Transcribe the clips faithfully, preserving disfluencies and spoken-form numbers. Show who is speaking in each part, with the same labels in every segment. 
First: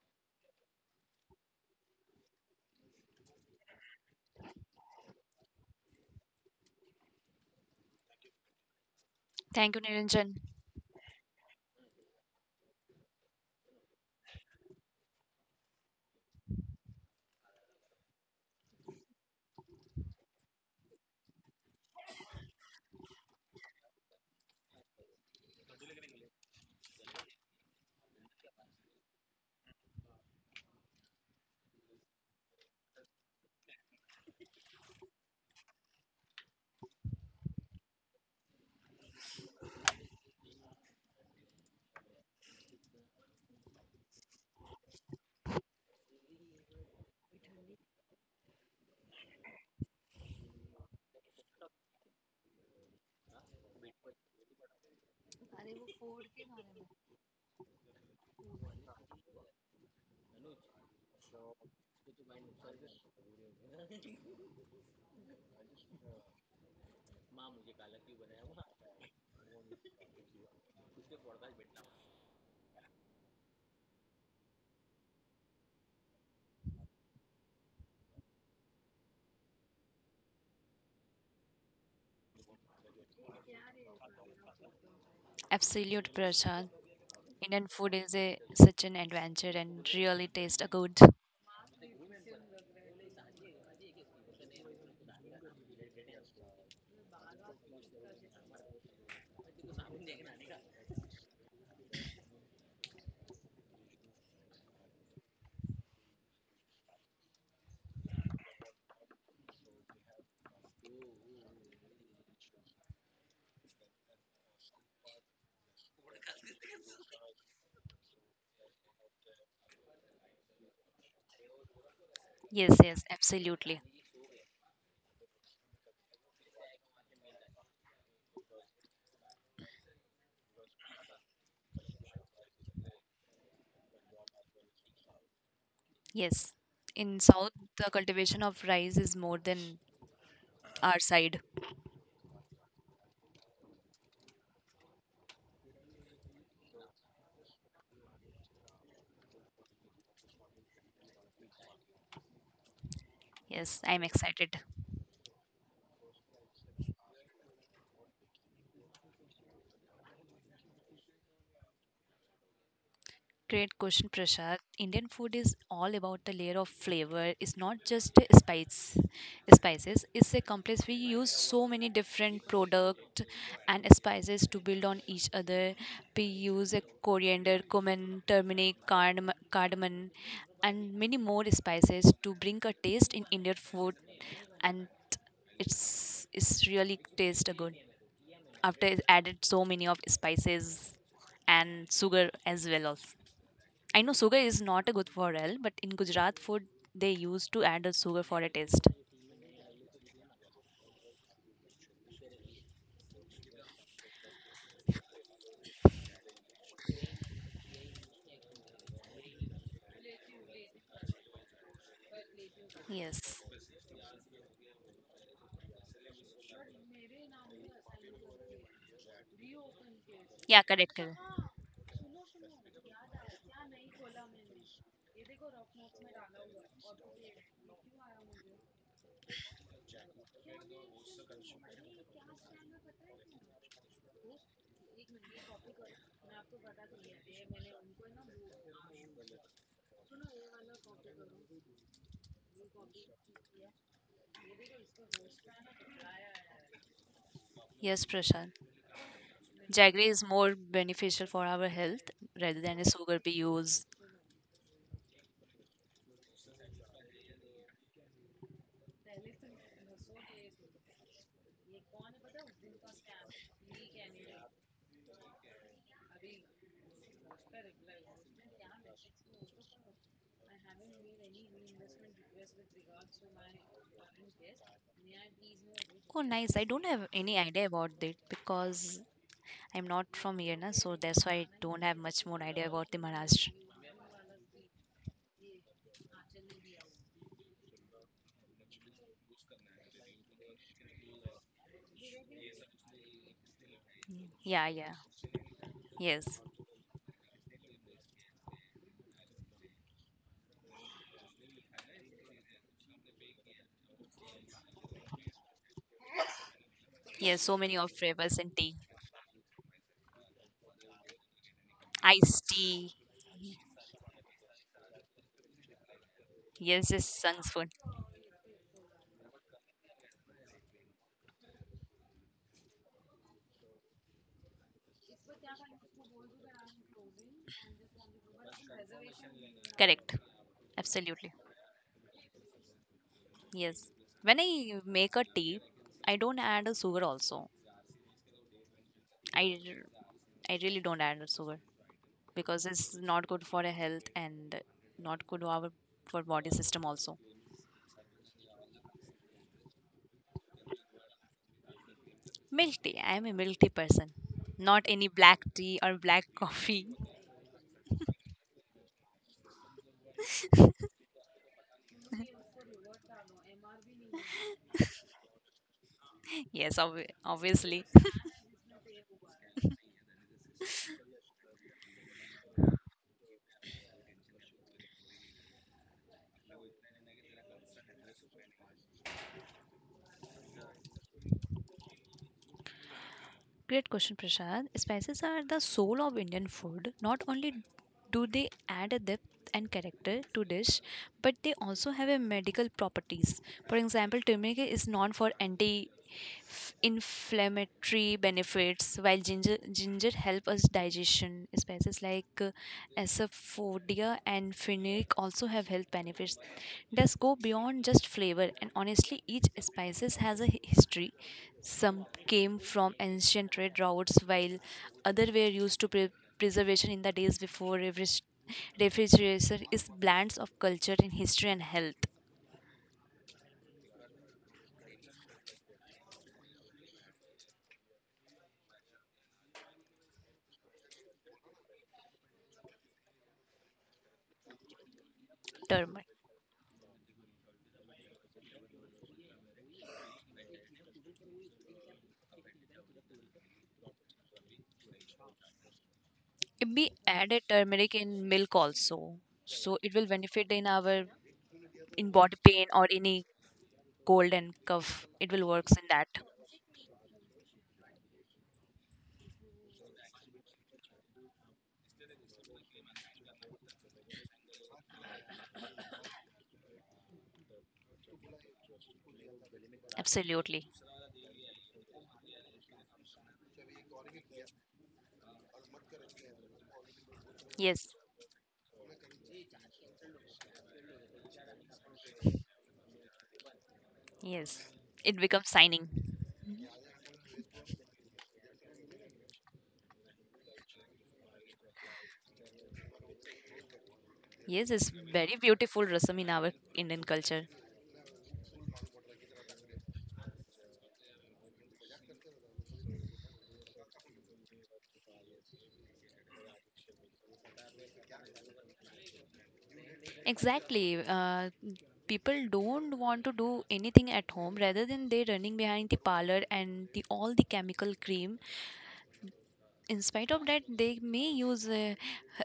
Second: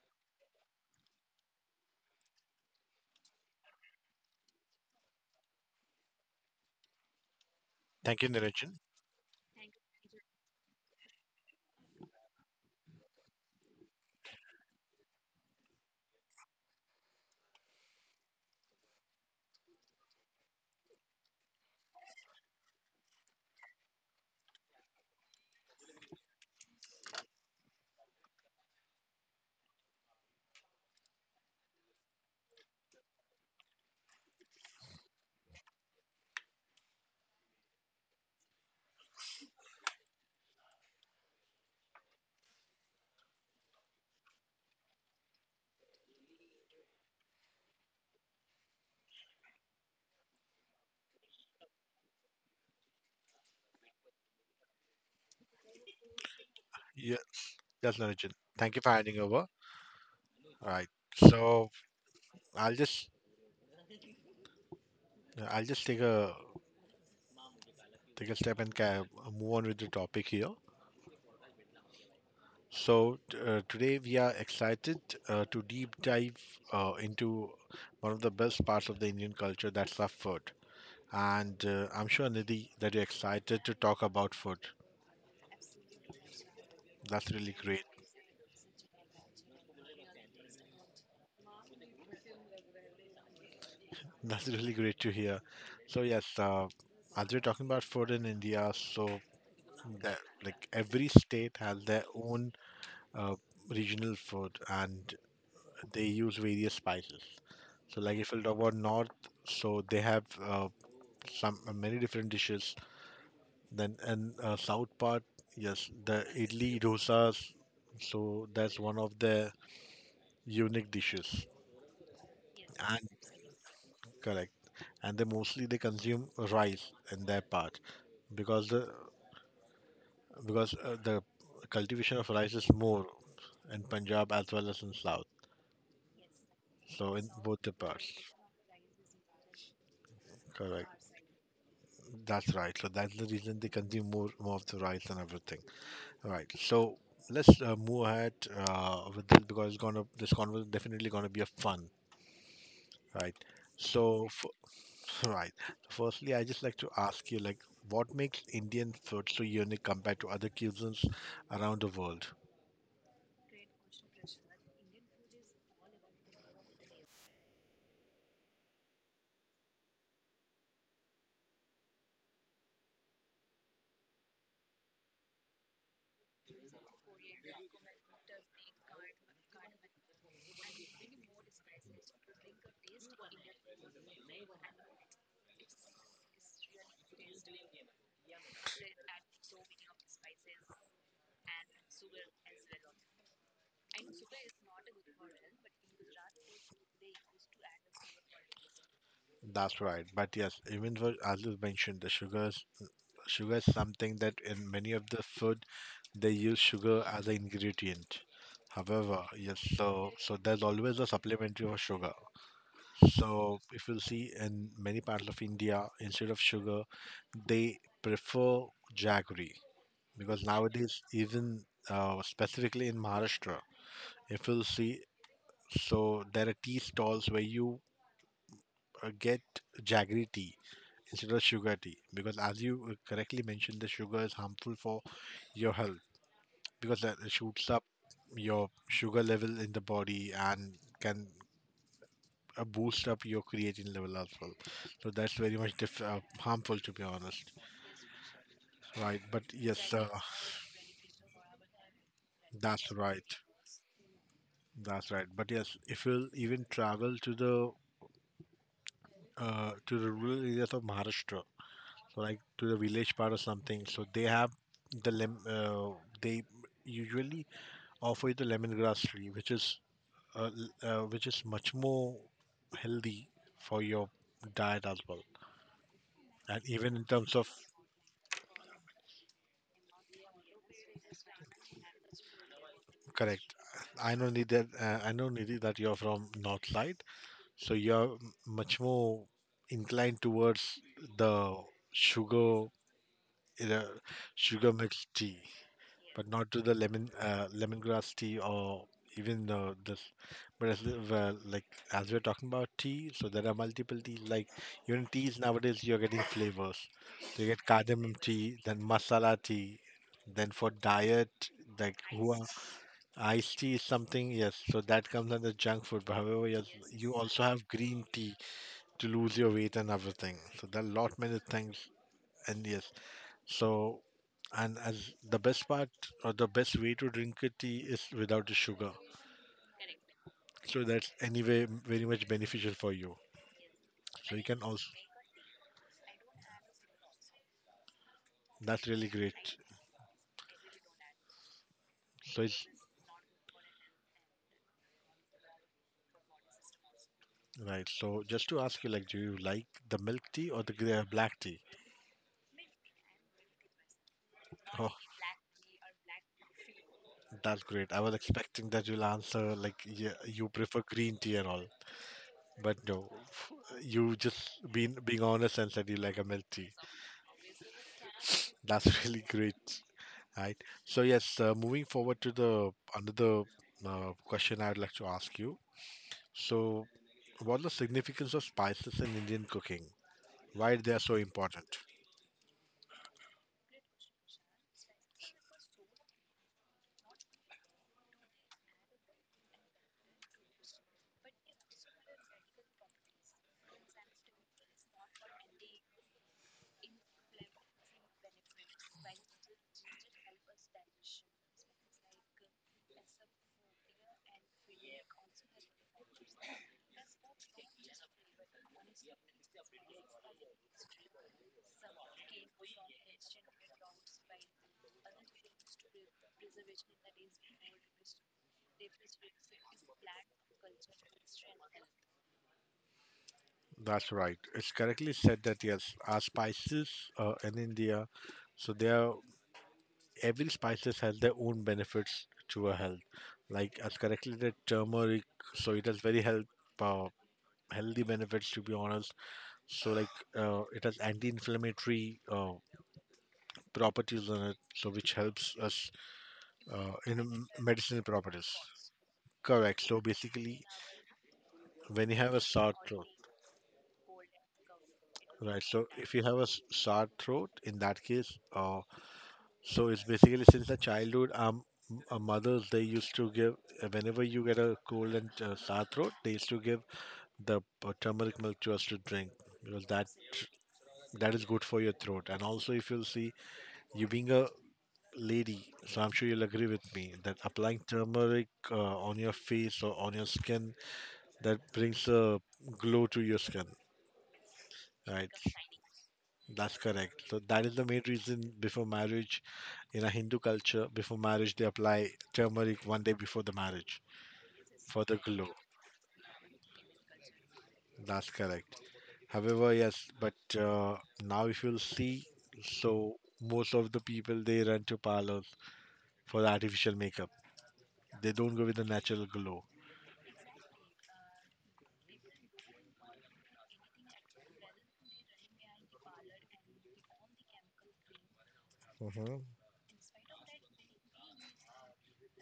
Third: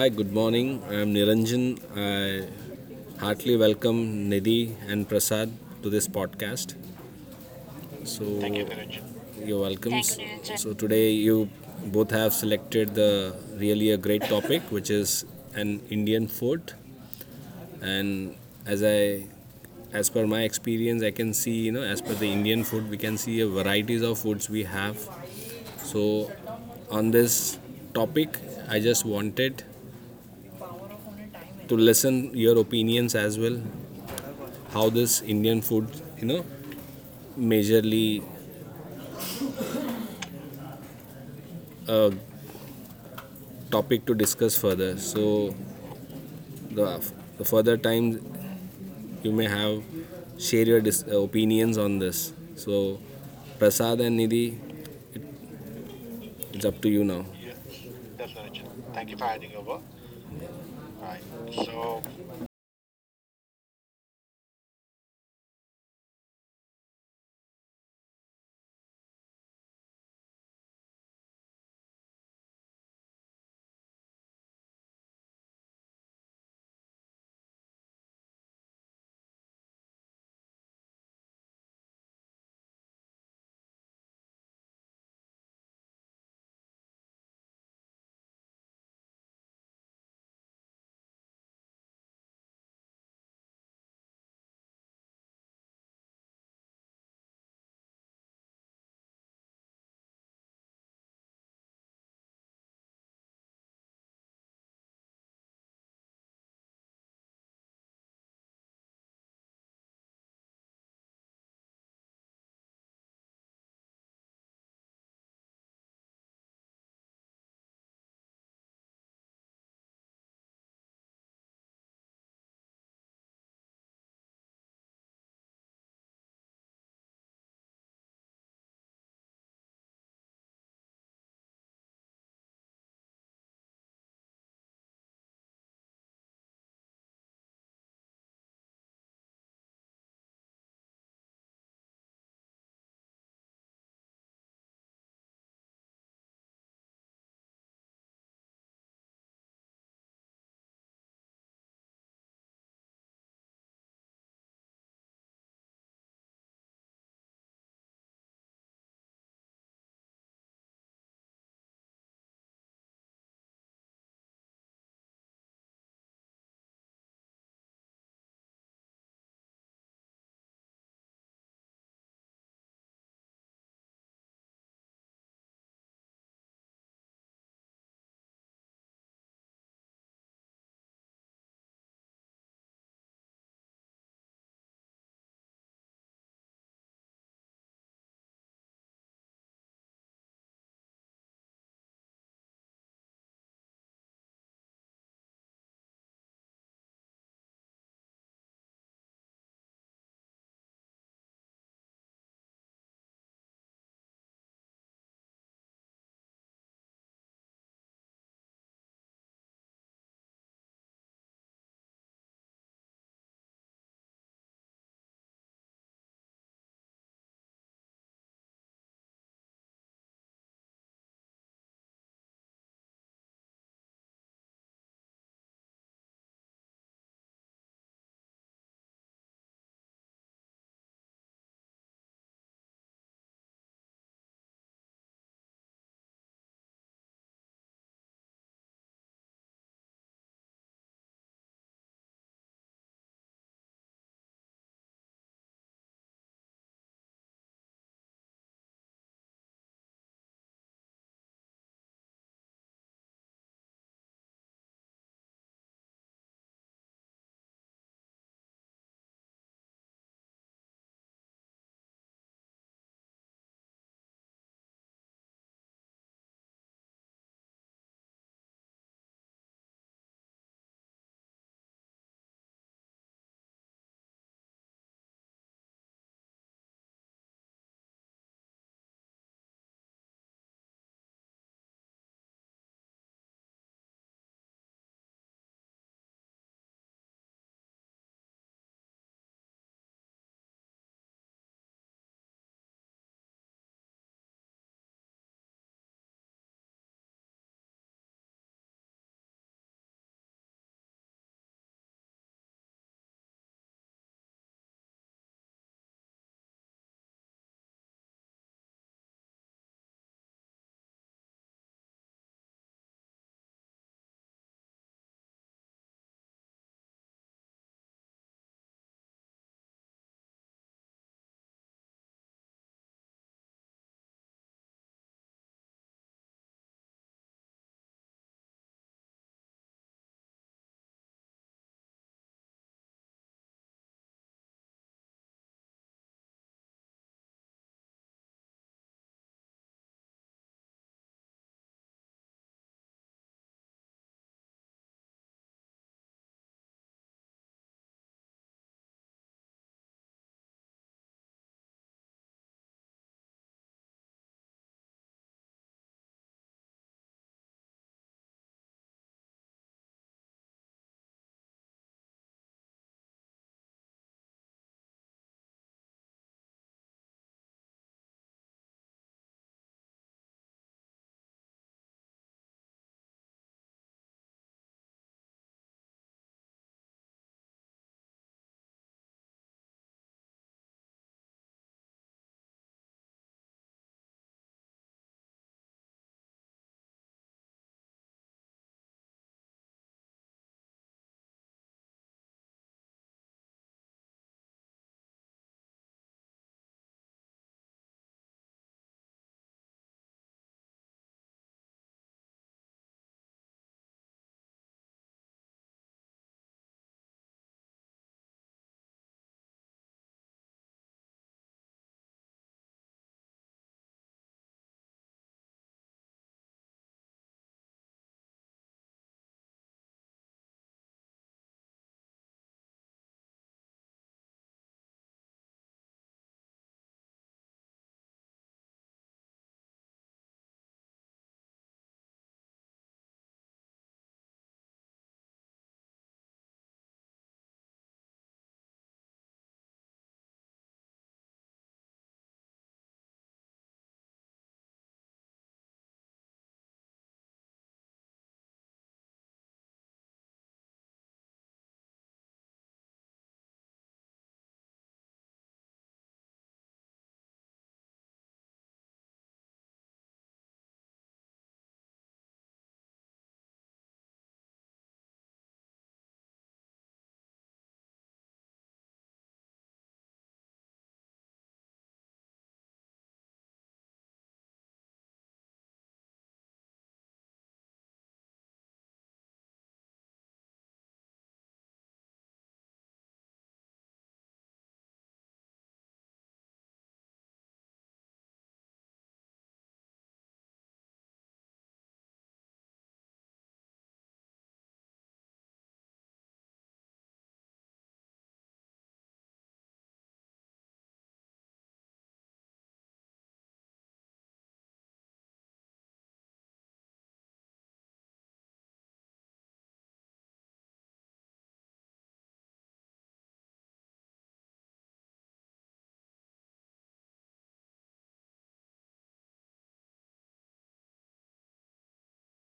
Speaker 1: hi, good morning. I'm Niranjan. I heartily welcome Nidhi and Prasad to this podcast.
Speaker 2: Thank
Speaker 1: So,
Speaker 2: you,
Speaker 1: thank you, are
Speaker 2: Niranjan.
Speaker 3: Thank you,
Speaker 1: welcome. Thank you,
Speaker 3: Niranjan.
Speaker 1: Niranjan. So, today you both have selected the really a great topic, which is an Indian food. And as I as per my experience, I can see, you know, as per the Indian food, we can see a varieties of foods we have. So, on this topic, I just wanted to listen your opinions as well how this Indian food, you know, majorly a topic to discuss further. So the, the further times you may have, share your dis- uh, opinions on this. So Prasad and Nidhi, it's up to you
Speaker 2: Yeah,
Speaker 1: now.
Speaker 2: that's Niranjan. Thank you for handing over. Right. So I'll just I'll just take a take a step and ca- move on with the topic here. So t- uh, today we are excited uh, to deep dive uh, into one of the best parts of the Indian culture, that's our food. And uh, I'm sure Nidhi that you're excited to talk about food.
Speaker 3: Absolute prashant.
Speaker 2: That's really
Speaker 3: Indian
Speaker 2: great.
Speaker 3: food is a such an adventure and really tastes good.
Speaker 2: That's really great to hear. So yes, uh, as we're talking about food in India, so that like every state has their own uh, regional food and they use various spices. So like if we talk about north, so they have uh, some uh, many different dishes. Then in uh, south part, yes, the idli dosas. So that's one of the unique dishes.
Speaker 3: Yes,
Speaker 2: And
Speaker 3: yes, absolutely.
Speaker 2: correct. And they mostly they consume rice in their part because the because uh, the cultivation of rice is more in Punjab as well as in South.
Speaker 3: Yes.
Speaker 2: So
Speaker 3: In
Speaker 2: in
Speaker 3: South,
Speaker 2: both the
Speaker 3: the
Speaker 2: parts,
Speaker 3: cultivation of rice is more than our
Speaker 2: correct.
Speaker 3: side.
Speaker 2: That's right. So that's the reason they consume more more of the rice and everything. Right. So let's uh, move ahead uh, with this because it's gonna this conversation definitely gonna be a fun, right?
Speaker 3: Yes, I'm
Speaker 2: So f-
Speaker 3: excited.
Speaker 2: right. Firstly, I just like to ask you like what makes Indian food so unique compared to other cuisines around the world?
Speaker 3: Great question, Prashad. Indian food is all about the layer of flavor. It's not just the spice, spices. It's a complex. We use so many different product and spices to build on each other. We use a coriander, cumin, turmeric, cardam- cardamom, and many more spices to bring a taste in Indian food, and it's it's really taste good after it added so many of spices and sugar as well. Also. I know sugar is not a good for health, but in Gujarat food they used to add a sugar for a taste.
Speaker 2: That's right. But yes, even for, as you mentioned, the sugars. Sugar is something that in many of the food they use sugar as an ingredient. However, yes, so so there's always a supplementary for sugar.
Speaker 3: Yes.
Speaker 2: So if you see in many parts of India, instead of sugar, they prefer jaggery because
Speaker 3: Yeah, correct,
Speaker 2: nowadays,
Speaker 3: correct.
Speaker 2: even uh, specifically in Maharashtra, if you'll see, so there are tea stalls where you uh, get jaggery tea instead of sugar tea because as you uh, correctly mentioned, the sugar is harmful for your health because that shoots up your sugar level in the body and can uh, boost up your creatine level as well. So that's very much diff- uh, harmful, to be honest.
Speaker 3: Yes, Prashant.
Speaker 2: Right, but yes,
Speaker 3: Jaggery
Speaker 2: uh,
Speaker 3: is more beneficial for our health rather than a
Speaker 2: that's
Speaker 3: sugar
Speaker 2: right.
Speaker 3: we use.
Speaker 2: That's right. But yes, if you'll even travel to the uh, to the rural areas of Maharashtra, like to the village part or something. So they have the lem- uh, they usually offer you the lemongrass tree, which is uh, l- uh, which is much more healthy for your diet as well.
Speaker 3: Oh, nice. I
Speaker 2: And
Speaker 3: don't
Speaker 2: even
Speaker 3: have
Speaker 2: in
Speaker 3: any
Speaker 2: terms of
Speaker 3: idea about it because I'm not from here, na, so that's why I don't have much more idea about the Maharashtra.
Speaker 2: correct, I know Nidhi that uh, I know Nidhi that you're from north side, so you're m- much more inclined towards the sugar in a
Speaker 3: Yeah,
Speaker 2: sugar
Speaker 3: yeah.
Speaker 2: mixed tea, but
Speaker 3: Yes.
Speaker 2: not to the lemon uh, lemongrass tea or even uh, this. But as li- well, like as we're talking about tea, so there are multiple teas. Like even teas nowadays, you're getting flavors.
Speaker 3: Yes,
Speaker 2: So you
Speaker 3: so
Speaker 2: get
Speaker 3: many of
Speaker 2: cardamom
Speaker 3: flavors and
Speaker 2: tea,
Speaker 3: tea.
Speaker 2: then masala tea, then for diet, like hua
Speaker 3: Iced tea.
Speaker 2: iced tea is something. Yes, so that comes under junk food. But however, yes,
Speaker 3: Yes, yes,
Speaker 2: you also
Speaker 3: sun's food.
Speaker 2: have green tea to lose your weight and everything. So there are lot many things. And yes, so, and as the best part or the best way to drink a tea is without the sugar.
Speaker 3: Correct.
Speaker 2: So that's
Speaker 3: Absolutely.
Speaker 2: anyway m- very much beneficial for you.
Speaker 3: Yes. When
Speaker 2: So you can
Speaker 3: I
Speaker 2: also
Speaker 3: make a tea, I don't add a sugar also.
Speaker 2: that's really
Speaker 3: I,
Speaker 2: great.
Speaker 3: r- I really don't add a sugar
Speaker 2: So
Speaker 3: because
Speaker 2: it's
Speaker 3: it's not good for the health and not good our for body system also.
Speaker 2: Right. So just to ask you, like, do you like the milk tea or the gre- black tea?
Speaker 3: Milk tea. I am a milk tea person. Not
Speaker 2: Oh,
Speaker 3: any black tea or black coffee.
Speaker 2: that's great. I was expecting that you'll answer like yeah, you prefer green tea and all, but no, f- you just been being honest and said you like a milk tea.
Speaker 3: Yes, obvi- obviously.
Speaker 2: That's really great. Right. So yes, uh, moving forward to the another uh, question I would like to ask you. So, what the significance of spices in Indian cooking? Why they are so important?
Speaker 3: Great question, Prashad. Spices are the soul of Indian food. Not only do they add a depth and character to dish, but they also have a medical properties. For example, turmeric is known for anti-inflammatory benefits, while ginger ginger help us digestion. Spices like uh, Asafoetida and fenugreek also have health benefits that go beyond just flavor. And honestly, each spices has a hi- history. Some came from ancient trade routes, while other were used to pre- preservation in the days before refrigeration. Refrigeration is blends of culture in history and health.
Speaker 2: That's right. It's correctly said that yes, our spices uh, in India, so they are every spices has their own benefits to our health. Like as correctly the turmeric, so it has
Speaker 3: Turmeric.
Speaker 2: very health uh, healthy benefits, to be honest. So like uh, it has anti-inflammatory Uh, properties on it, so which helps us
Speaker 3: If We
Speaker 2: uh, in
Speaker 3: added
Speaker 2: m-
Speaker 3: turmeric
Speaker 2: medicinal
Speaker 3: in
Speaker 2: properties.
Speaker 3: milk also, so
Speaker 2: Correct.
Speaker 3: it
Speaker 2: So
Speaker 3: will benefit
Speaker 2: basically,
Speaker 3: in our
Speaker 2: when
Speaker 3: in
Speaker 2: you have
Speaker 3: body
Speaker 2: a
Speaker 3: pain
Speaker 2: sore
Speaker 3: or
Speaker 2: throat,
Speaker 3: any cold and cough. It will
Speaker 2: right?
Speaker 3: works in
Speaker 2: So
Speaker 3: that.
Speaker 2: if you have a s- sore throat, in that case, uh, so it's basically since the childhood, um, m- uh, mothers they used to give uh, whenever you get a cold and uh, sore throat, they used to give the uh, turmeric milk to us to drink because that
Speaker 3: Absolutely.
Speaker 2: that is good for your throat. And also, if you'll see, you being a lady, so I'm sure you'll agree with me that applying
Speaker 3: Yes.
Speaker 2: turmeric uh, on your face or on your skin, that brings a glow to your skin,
Speaker 3: Yes. It
Speaker 2: right?
Speaker 3: becomes signing.
Speaker 2: That's correct. So that is the main reason before marriage, in a Hindu culture, before marriage they apply turmeric one day before the marriage
Speaker 3: Yes, it's
Speaker 2: for the
Speaker 3: very
Speaker 2: glow.
Speaker 3: beautiful rasam in our Indian culture.
Speaker 2: That's correct. However, yes, but uh, now if you'll see, so most of the people they run to parlors for the artificial makeup. They don't go with the natural glow.
Speaker 3: Exactly. Uh, people don't want to do anything at home rather than they running behind the parlor and the all the chemical cream.
Speaker 2: Mhm.
Speaker 3: In spite of that, they may use uh,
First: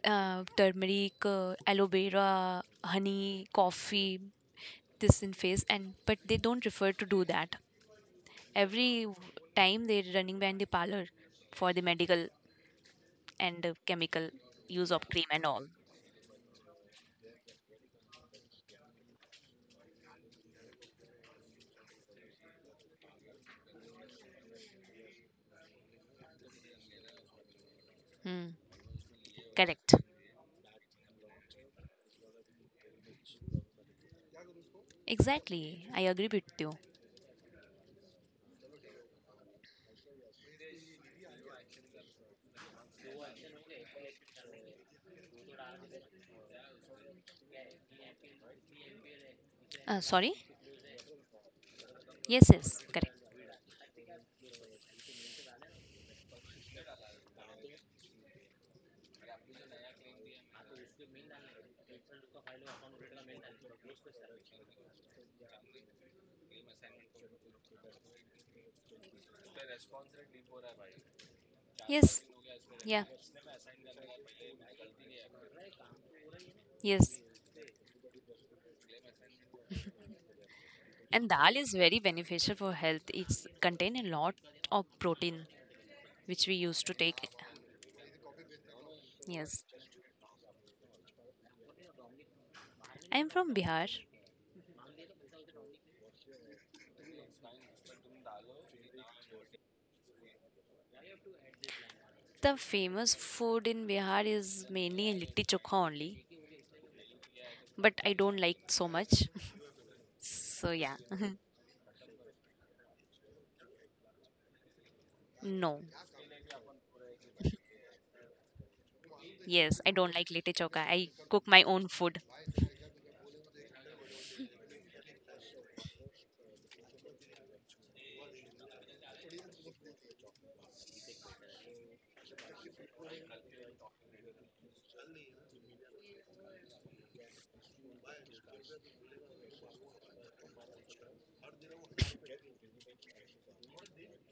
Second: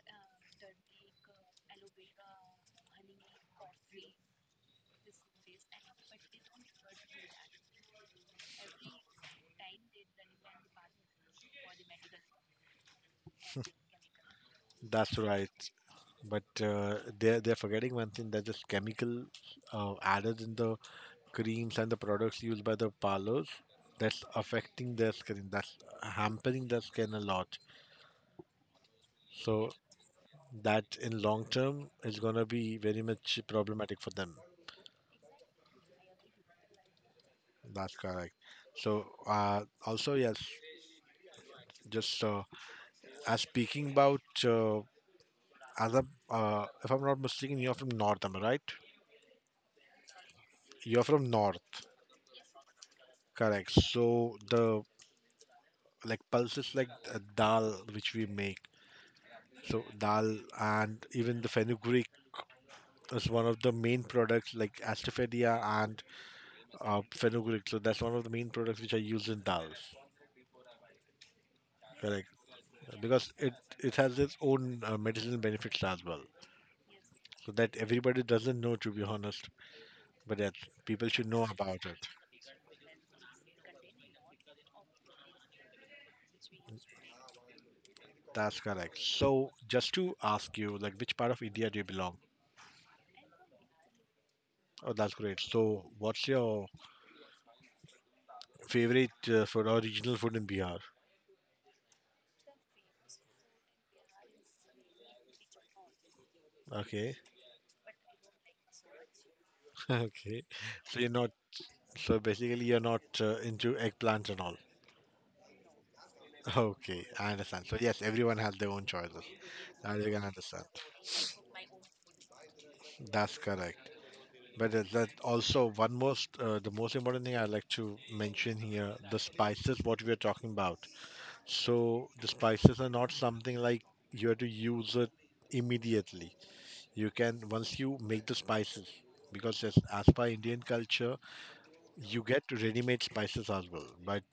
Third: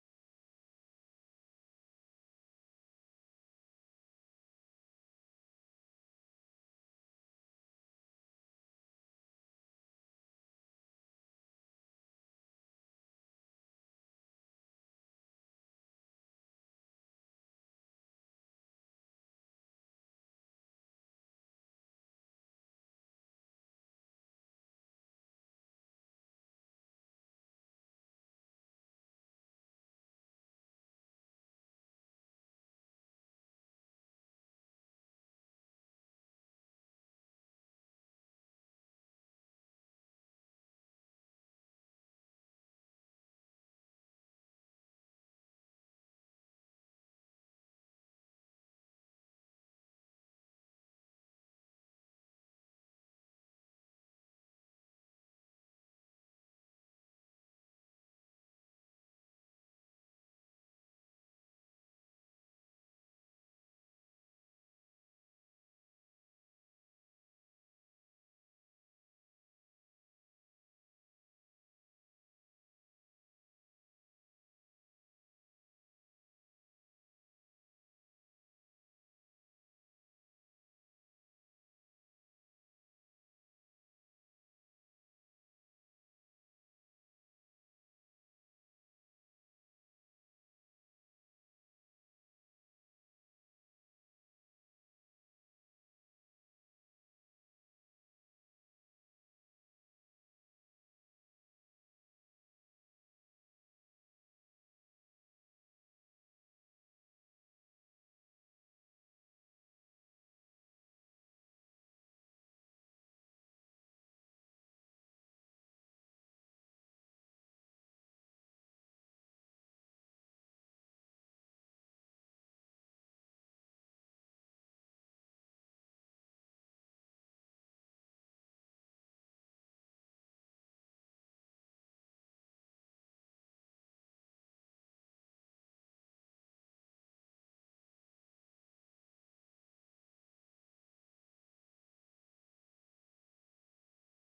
Speaker 3: uh, turmeric, uh, aloe vera, honey, coffee, this in face and but they don't prefer to do that every time they're running behind the parlor for the medical and uh, chemical use of
Speaker 2: That's
Speaker 3: cream and all.
Speaker 2: right. But uh, they're they're forgetting one thing that just chemical uh, added in the creams and the products used by the parlors, that's affecting their skin. That's hampering their skin a lot.
Speaker 3: Hmm.
Speaker 2: So
Speaker 3: Correct.
Speaker 2: that in long term is gonna be very much problematic for them.
Speaker 3: Exactly. I agree with you.
Speaker 2: That's correct. So uh, also yes, just uh, as speaking about uh, as a, uh, if I'm not mistaken, you're from North, am I right?
Speaker 3: Uh, sorry?
Speaker 2: You're from North.
Speaker 3: Yes, yes. Correct.
Speaker 2: Correct. So the like pulses like uh, dal which we make, so dal and even the fenugreek is one of the main products like astaferia and uh, fenugreek, so that's one of the main products which are used in dals,
Speaker 3: Yes.
Speaker 2: correct,
Speaker 3: Yeah.
Speaker 2: because it it has its own uh, medicinal benefits as well,
Speaker 3: Yes.
Speaker 2: so that everybody doesn't know, to be honest, but that people should
Speaker 3: And
Speaker 2: know
Speaker 3: dal is
Speaker 2: about
Speaker 3: very
Speaker 2: it.
Speaker 3: beneficial for health. It's contain a lot of protein which we used to take.
Speaker 2: That's correct. So
Speaker 3: Yes.
Speaker 2: just to ask you like, which part of India do you belong?
Speaker 3: I am from Bihar.
Speaker 2: Oh, that's great. So what's your favorite uh, food or regional food in Bihar?
Speaker 3: The famous food in Bihar is mainly litti chokha only,
Speaker 2: Okay.
Speaker 3: but I don't like so much.
Speaker 2: Okay.
Speaker 3: so yeah.
Speaker 2: So you're not, so basically you're not uh, into eggplants and all.
Speaker 3: no.
Speaker 2: Okay, I understand. So yes, everyone has their own choices.
Speaker 3: Yes, I
Speaker 2: I really
Speaker 3: don't
Speaker 2: can
Speaker 3: like litti
Speaker 2: understand.
Speaker 3: chokha. I cook my own food.
Speaker 2: That's correct. But is that also one most, uh, the most important thing I'd like to mention here, the spices what we are talking about. So the spices are not something like you have to use it immediately. You can once you make the spices, because as, as per Indian culture, you get ready-made spices as well. But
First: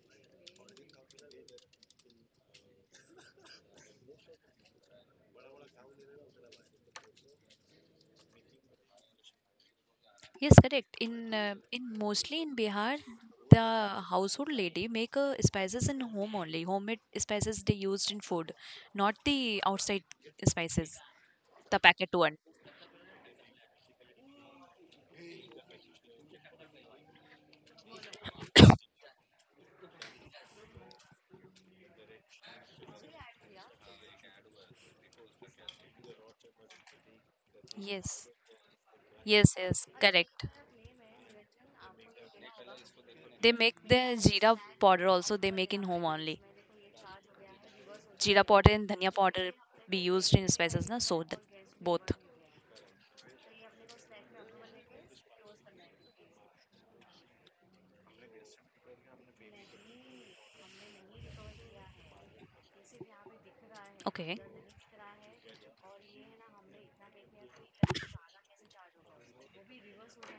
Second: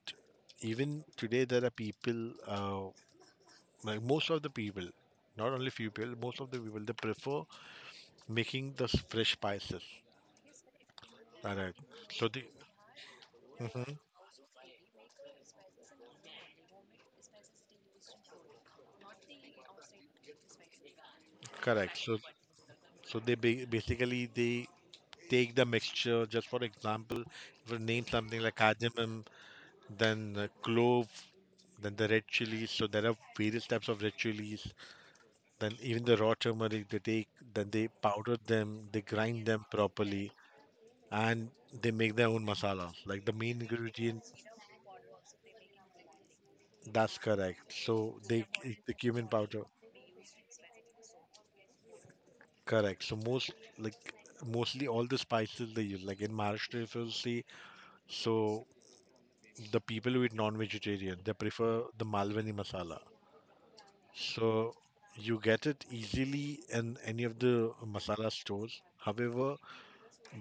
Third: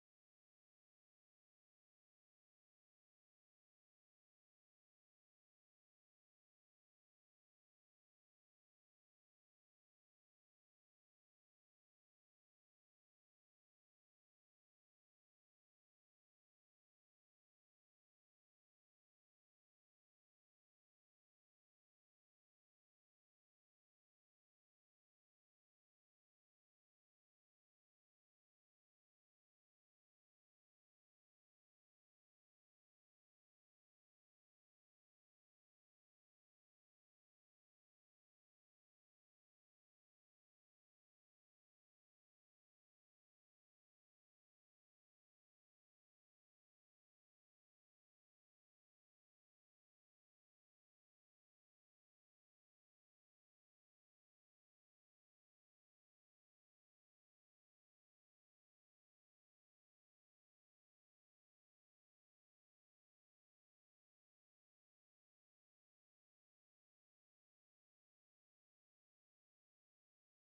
Speaker 2: even today, there are people, uh, like most of the people, not only few people, most of the people, they prefer making the s- fresh spices.
Speaker 3: Yes, correct. In uh,
Speaker 2: Correct.
Speaker 3: in
Speaker 2: So
Speaker 3: mostly
Speaker 2: the
Speaker 3: in Bihar, the
Speaker 2: mhm,
Speaker 3: household lady make uh, spices in home only. Homemade spices they used in food, not the outside spices, the
Speaker 2: correct.
Speaker 3: packet
Speaker 2: So
Speaker 3: one.
Speaker 2: so they ba- basically they take the mixture. Just for example, if we name something like cardamom, then uh, clove, then the red chilies. So there are various types of red chilies. Then even the raw turmeric they take, then they
Speaker 3: Yes,
Speaker 2: powder them, they grind
Speaker 3: yes,
Speaker 2: them
Speaker 3: yes,
Speaker 2: properly
Speaker 3: correct.
Speaker 2: and they make their own masala, like the
Speaker 3: They
Speaker 2: main
Speaker 3: make the
Speaker 2: ingredient.
Speaker 3: jeera powder also. They make in home only.
Speaker 2: That's correct. So they
Speaker 3: Jeera powder and
Speaker 2: the
Speaker 3: dhania
Speaker 2: cumin
Speaker 3: powder
Speaker 2: powder,
Speaker 3: be used in spices, na? So th- both.
Speaker 2: correct. So most like mostly all the spices they use, like in Maharashtra, if you'll see, so the people who eat non-vegetarian they prefer the Malwani masala.
Speaker 3: Okay.
Speaker 2: So you get it easily in any of the masala stores. However,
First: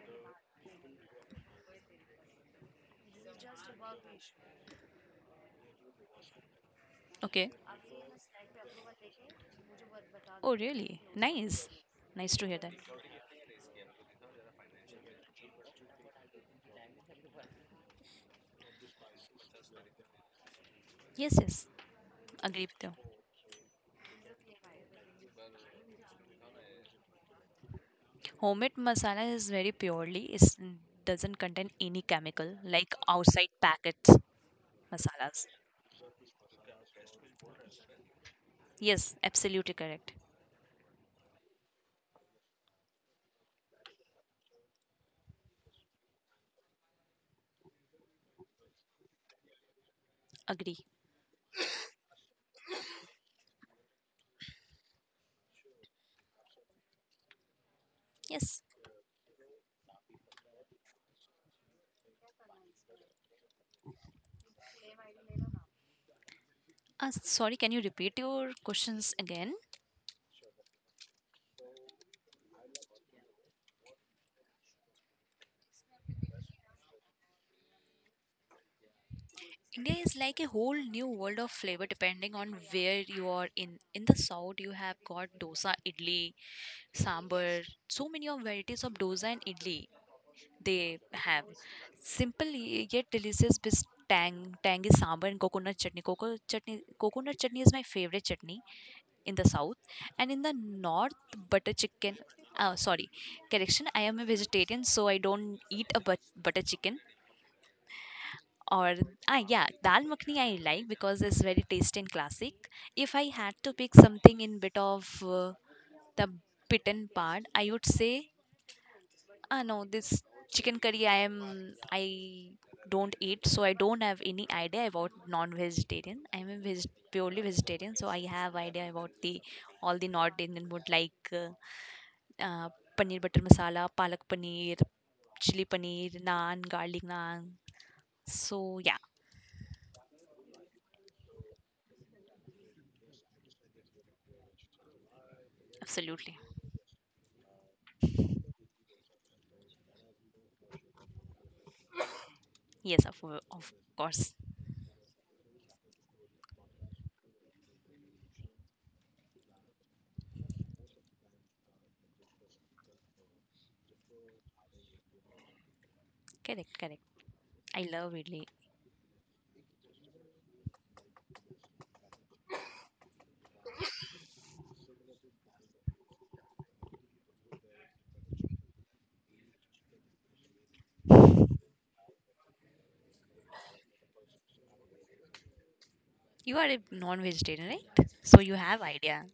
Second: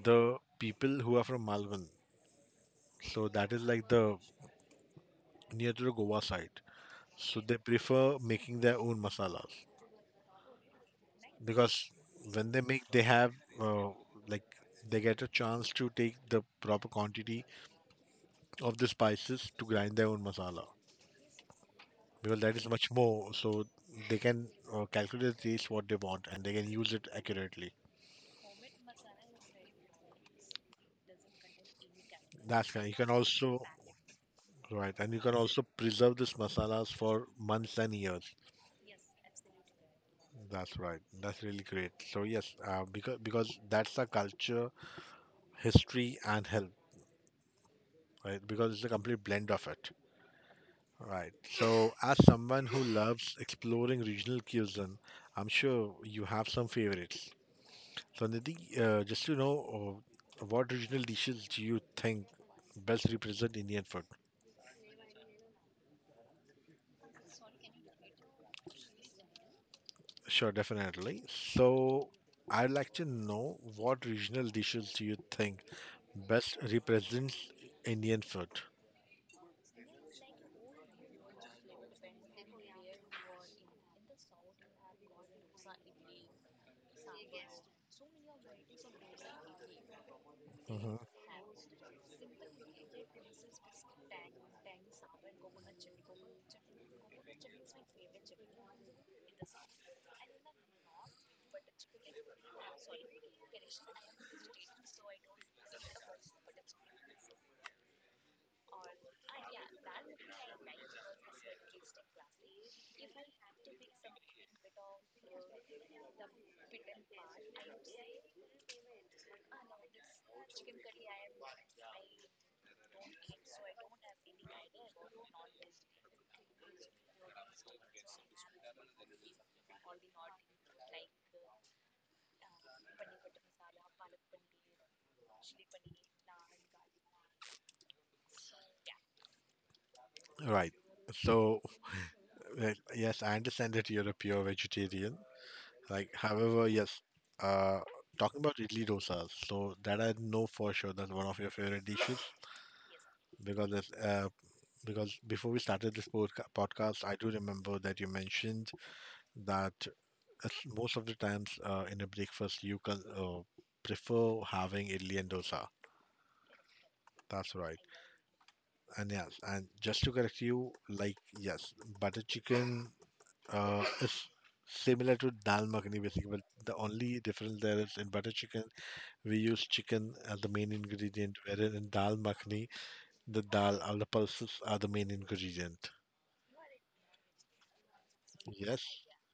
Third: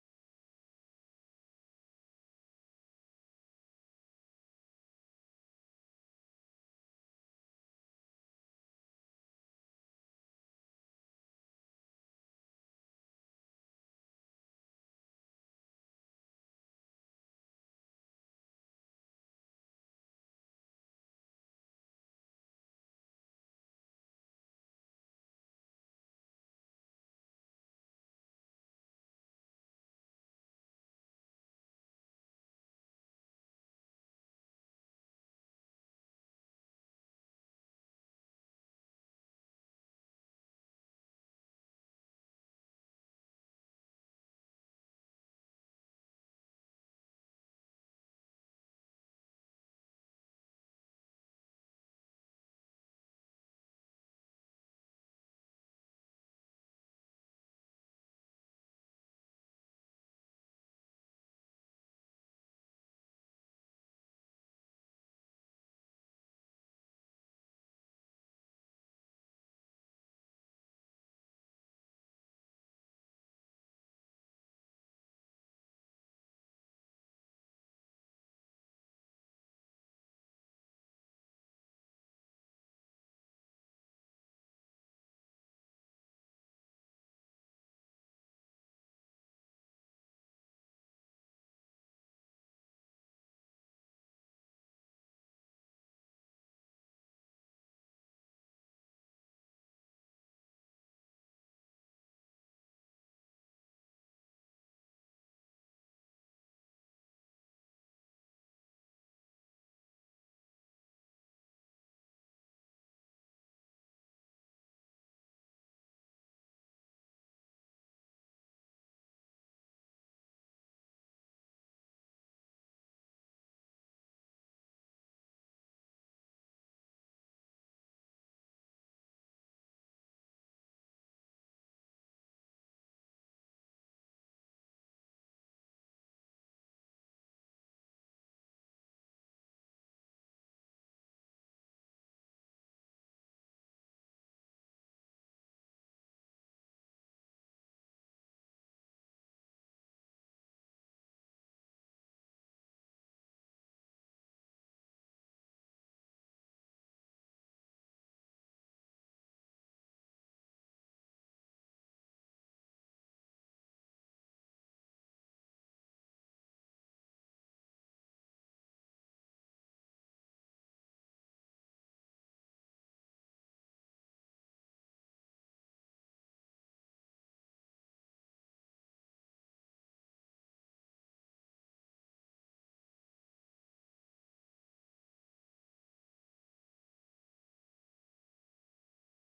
Speaker 2: the people who are from Malvan, so that is like the near to the Goa side, so
Speaker 3: Okay.
Speaker 2: they prefer making their own masalas
Speaker 3: Really? Close करो Nice.
Speaker 2: because
Speaker 3: Nice to
Speaker 2: when
Speaker 3: hear
Speaker 2: they make they
Speaker 3: that.
Speaker 2: have uh, like they get a chance to take the proper quantity of the spices to grind their own masala
Speaker 3: Yes, yes.
Speaker 2: because that
Speaker 3: Agree
Speaker 2: is
Speaker 3: with
Speaker 2: much
Speaker 3: you.
Speaker 2: more, so they can uh, calculate the taste what they want and they can use it accurately.
Speaker 3: Homemade masala is very purely, it doesn't contain any chemical
Speaker 2: That's kind you
Speaker 3: like
Speaker 2: can
Speaker 3: outside
Speaker 2: also
Speaker 3: packets
Speaker 2: right, and you can
Speaker 3: masalas.
Speaker 2: also preserve these masalas for months and years.
Speaker 3: Yes, absolutely correct.
Speaker 2: That's right. That's really great. So yes, uh, because because that's the culture, history and health, right? Because it's a complete blend of it,
Speaker 3: Agree.
Speaker 2: right? So, as someone who loves exploring regional cuisine, I'm sure you have some favorites. So, Nidhi,
Speaker 3: Yes.
Speaker 2: uh, just to know, uh, what regional dishes do you think best represent Indian food?
Speaker 3: Uh, sorry, can you repeat your questions again?
Speaker 2: Sure, definitely. So, I'd like to know what regional dishes do you think best represents Indian food?
Speaker 3: India is like a whole new world of flavor depending on where you are in. In the south, you have got dosa, idli, sambar, so many of varieties of dosa and idli
Speaker 2: Hmm.
Speaker 3: they have. Simple y- yet delicious with tang, tangy sambar and coconut chutney. Coconut chutney, coconut chutney is my favorite chutney in the south, and in the north, butter chicken. Oh, sorry, correction. I am a vegetarian, so I don't eat a but- butter chicken. Or ah yeah, dal makhni I like because it's very tasty and classic. If I had to pick something in bit of uh, the bitten part, I would say ah no, this chicken curry I am I don't eat, so I don't have any idea about non-vegetarian. I'm a veg- purely vegetarian, so I have idea about the all the North Indian food like uh, uh, paneer butter masala, palak paneer, chili paneer, naan, garlic naan. So yeah,
Speaker 2: Right. So, uh, yes, I understand that you're a pure vegetarian. Like,
Speaker 3: absolutely.
Speaker 2: however, yes, uh, talking about idli dosas, so that I know for sure that's one of your favorite dishes
Speaker 3: Yes, of, of
Speaker 2: because it's, uh,
Speaker 3: course.
Speaker 2: because before we started this podca- podcast, I do remember that you mentioned that it's- most of the times uh, in a breakfast you can uh, prefer having idli and dosa.
Speaker 3: Correct, correct.
Speaker 2: That's right.
Speaker 3: I love really.
Speaker 2: And yes, and just to correct you, like yes, butter chicken. Uh, it's similar to dal makhani basically, but the only difference there is in butter chicken we use chicken as the main ingredient, whereas in dal makhani the dal or the pulses are the main ingredient.
Speaker 3: You are a non-vegetarian, right? So you have
Speaker 2: Yes,
Speaker 3: idea.